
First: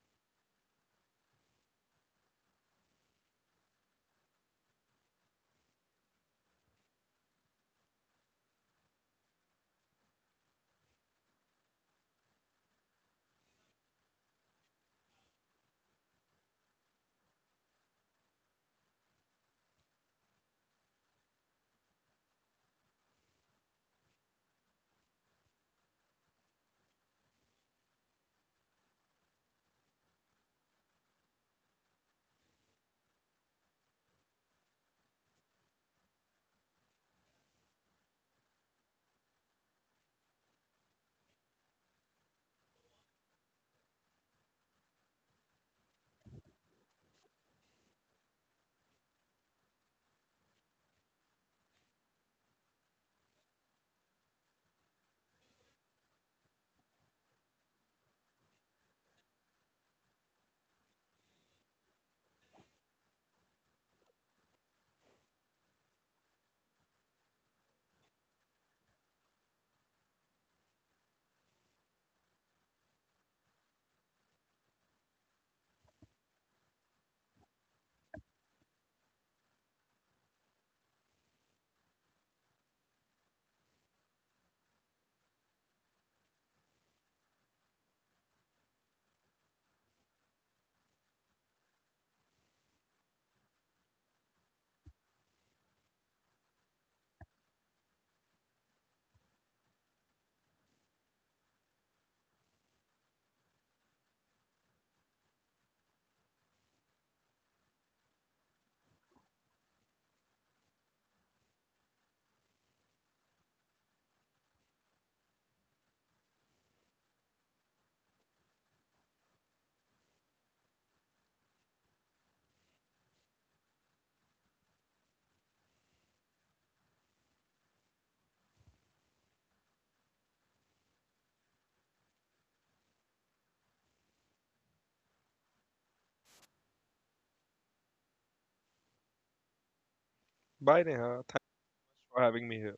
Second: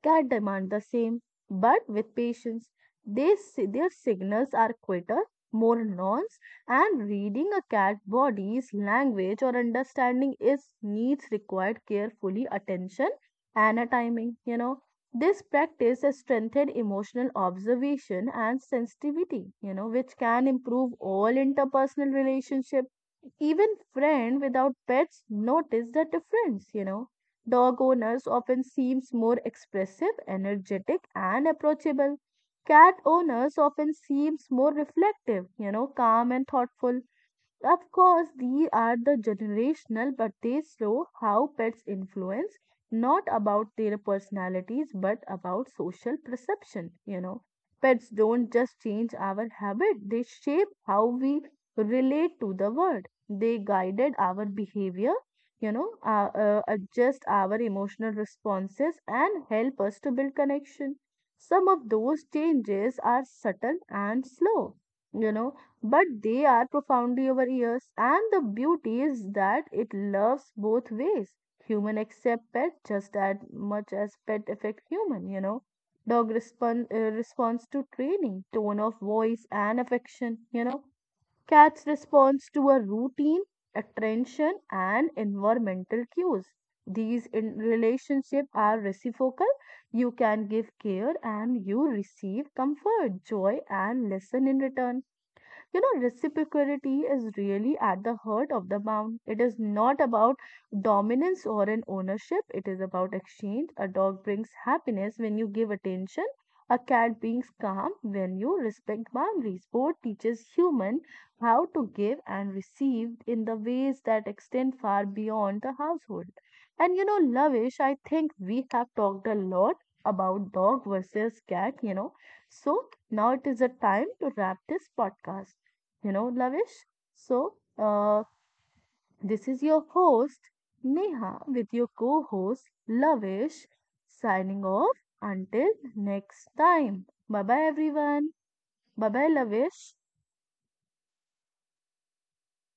Speaker 1: That demand the same, but with patience. They, their signals are quieter, more nuanced, and reading a cat body's language or understanding its needs required carefully attention and a timing. You know, this practice has strengthened emotional observation and sensitivity. You know, which can improve all interpersonal relationship. Even friends without pets notice the difference, you know. Dog owners often seems more expressive, energetic, and approachable. Cat owners often seems more reflective, you know, calm and thoughtful. Of course, these are the generational, but they show how pets influence not about their personalities but about social perception. You know, pets don't just change our habit, they shape how we relate to the world. They guided our behavior, you know, adjust our emotional responses and help us to build connection. Some of those changes are subtle and slow, you know, but they are profoundly our ears. And the beauty is that it loves both ways. Human accept pet just as much as pet affect human, you know. Dog responds to training, tone of voice, and affection, you know. Cats responds to a routine, attention, and environmental cues. These in relationship are reciprocal. You can give care and you receive comfort, joy, and lesson in return. You know, reciprocity is really at the heart of the bound. It is not about dominance or an ownership, it is about exchange. A dog brings happiness when you give attention, a cat brings calm when you respect boundaries. Both teaches human how to give and receive in the ways that extend far beyond the household. And you know, Lavish, I think we have talked a lot about dog versus cat, you know. So now it is a time to wrap this podcast, you know, Lavish. So, this is your host, Neha, with your co host, Lavish, signing off until next time. Bye bye, everyone. Bye bye, Lavish.
Speaker 2: Bye, Neha. Thanks for having me here.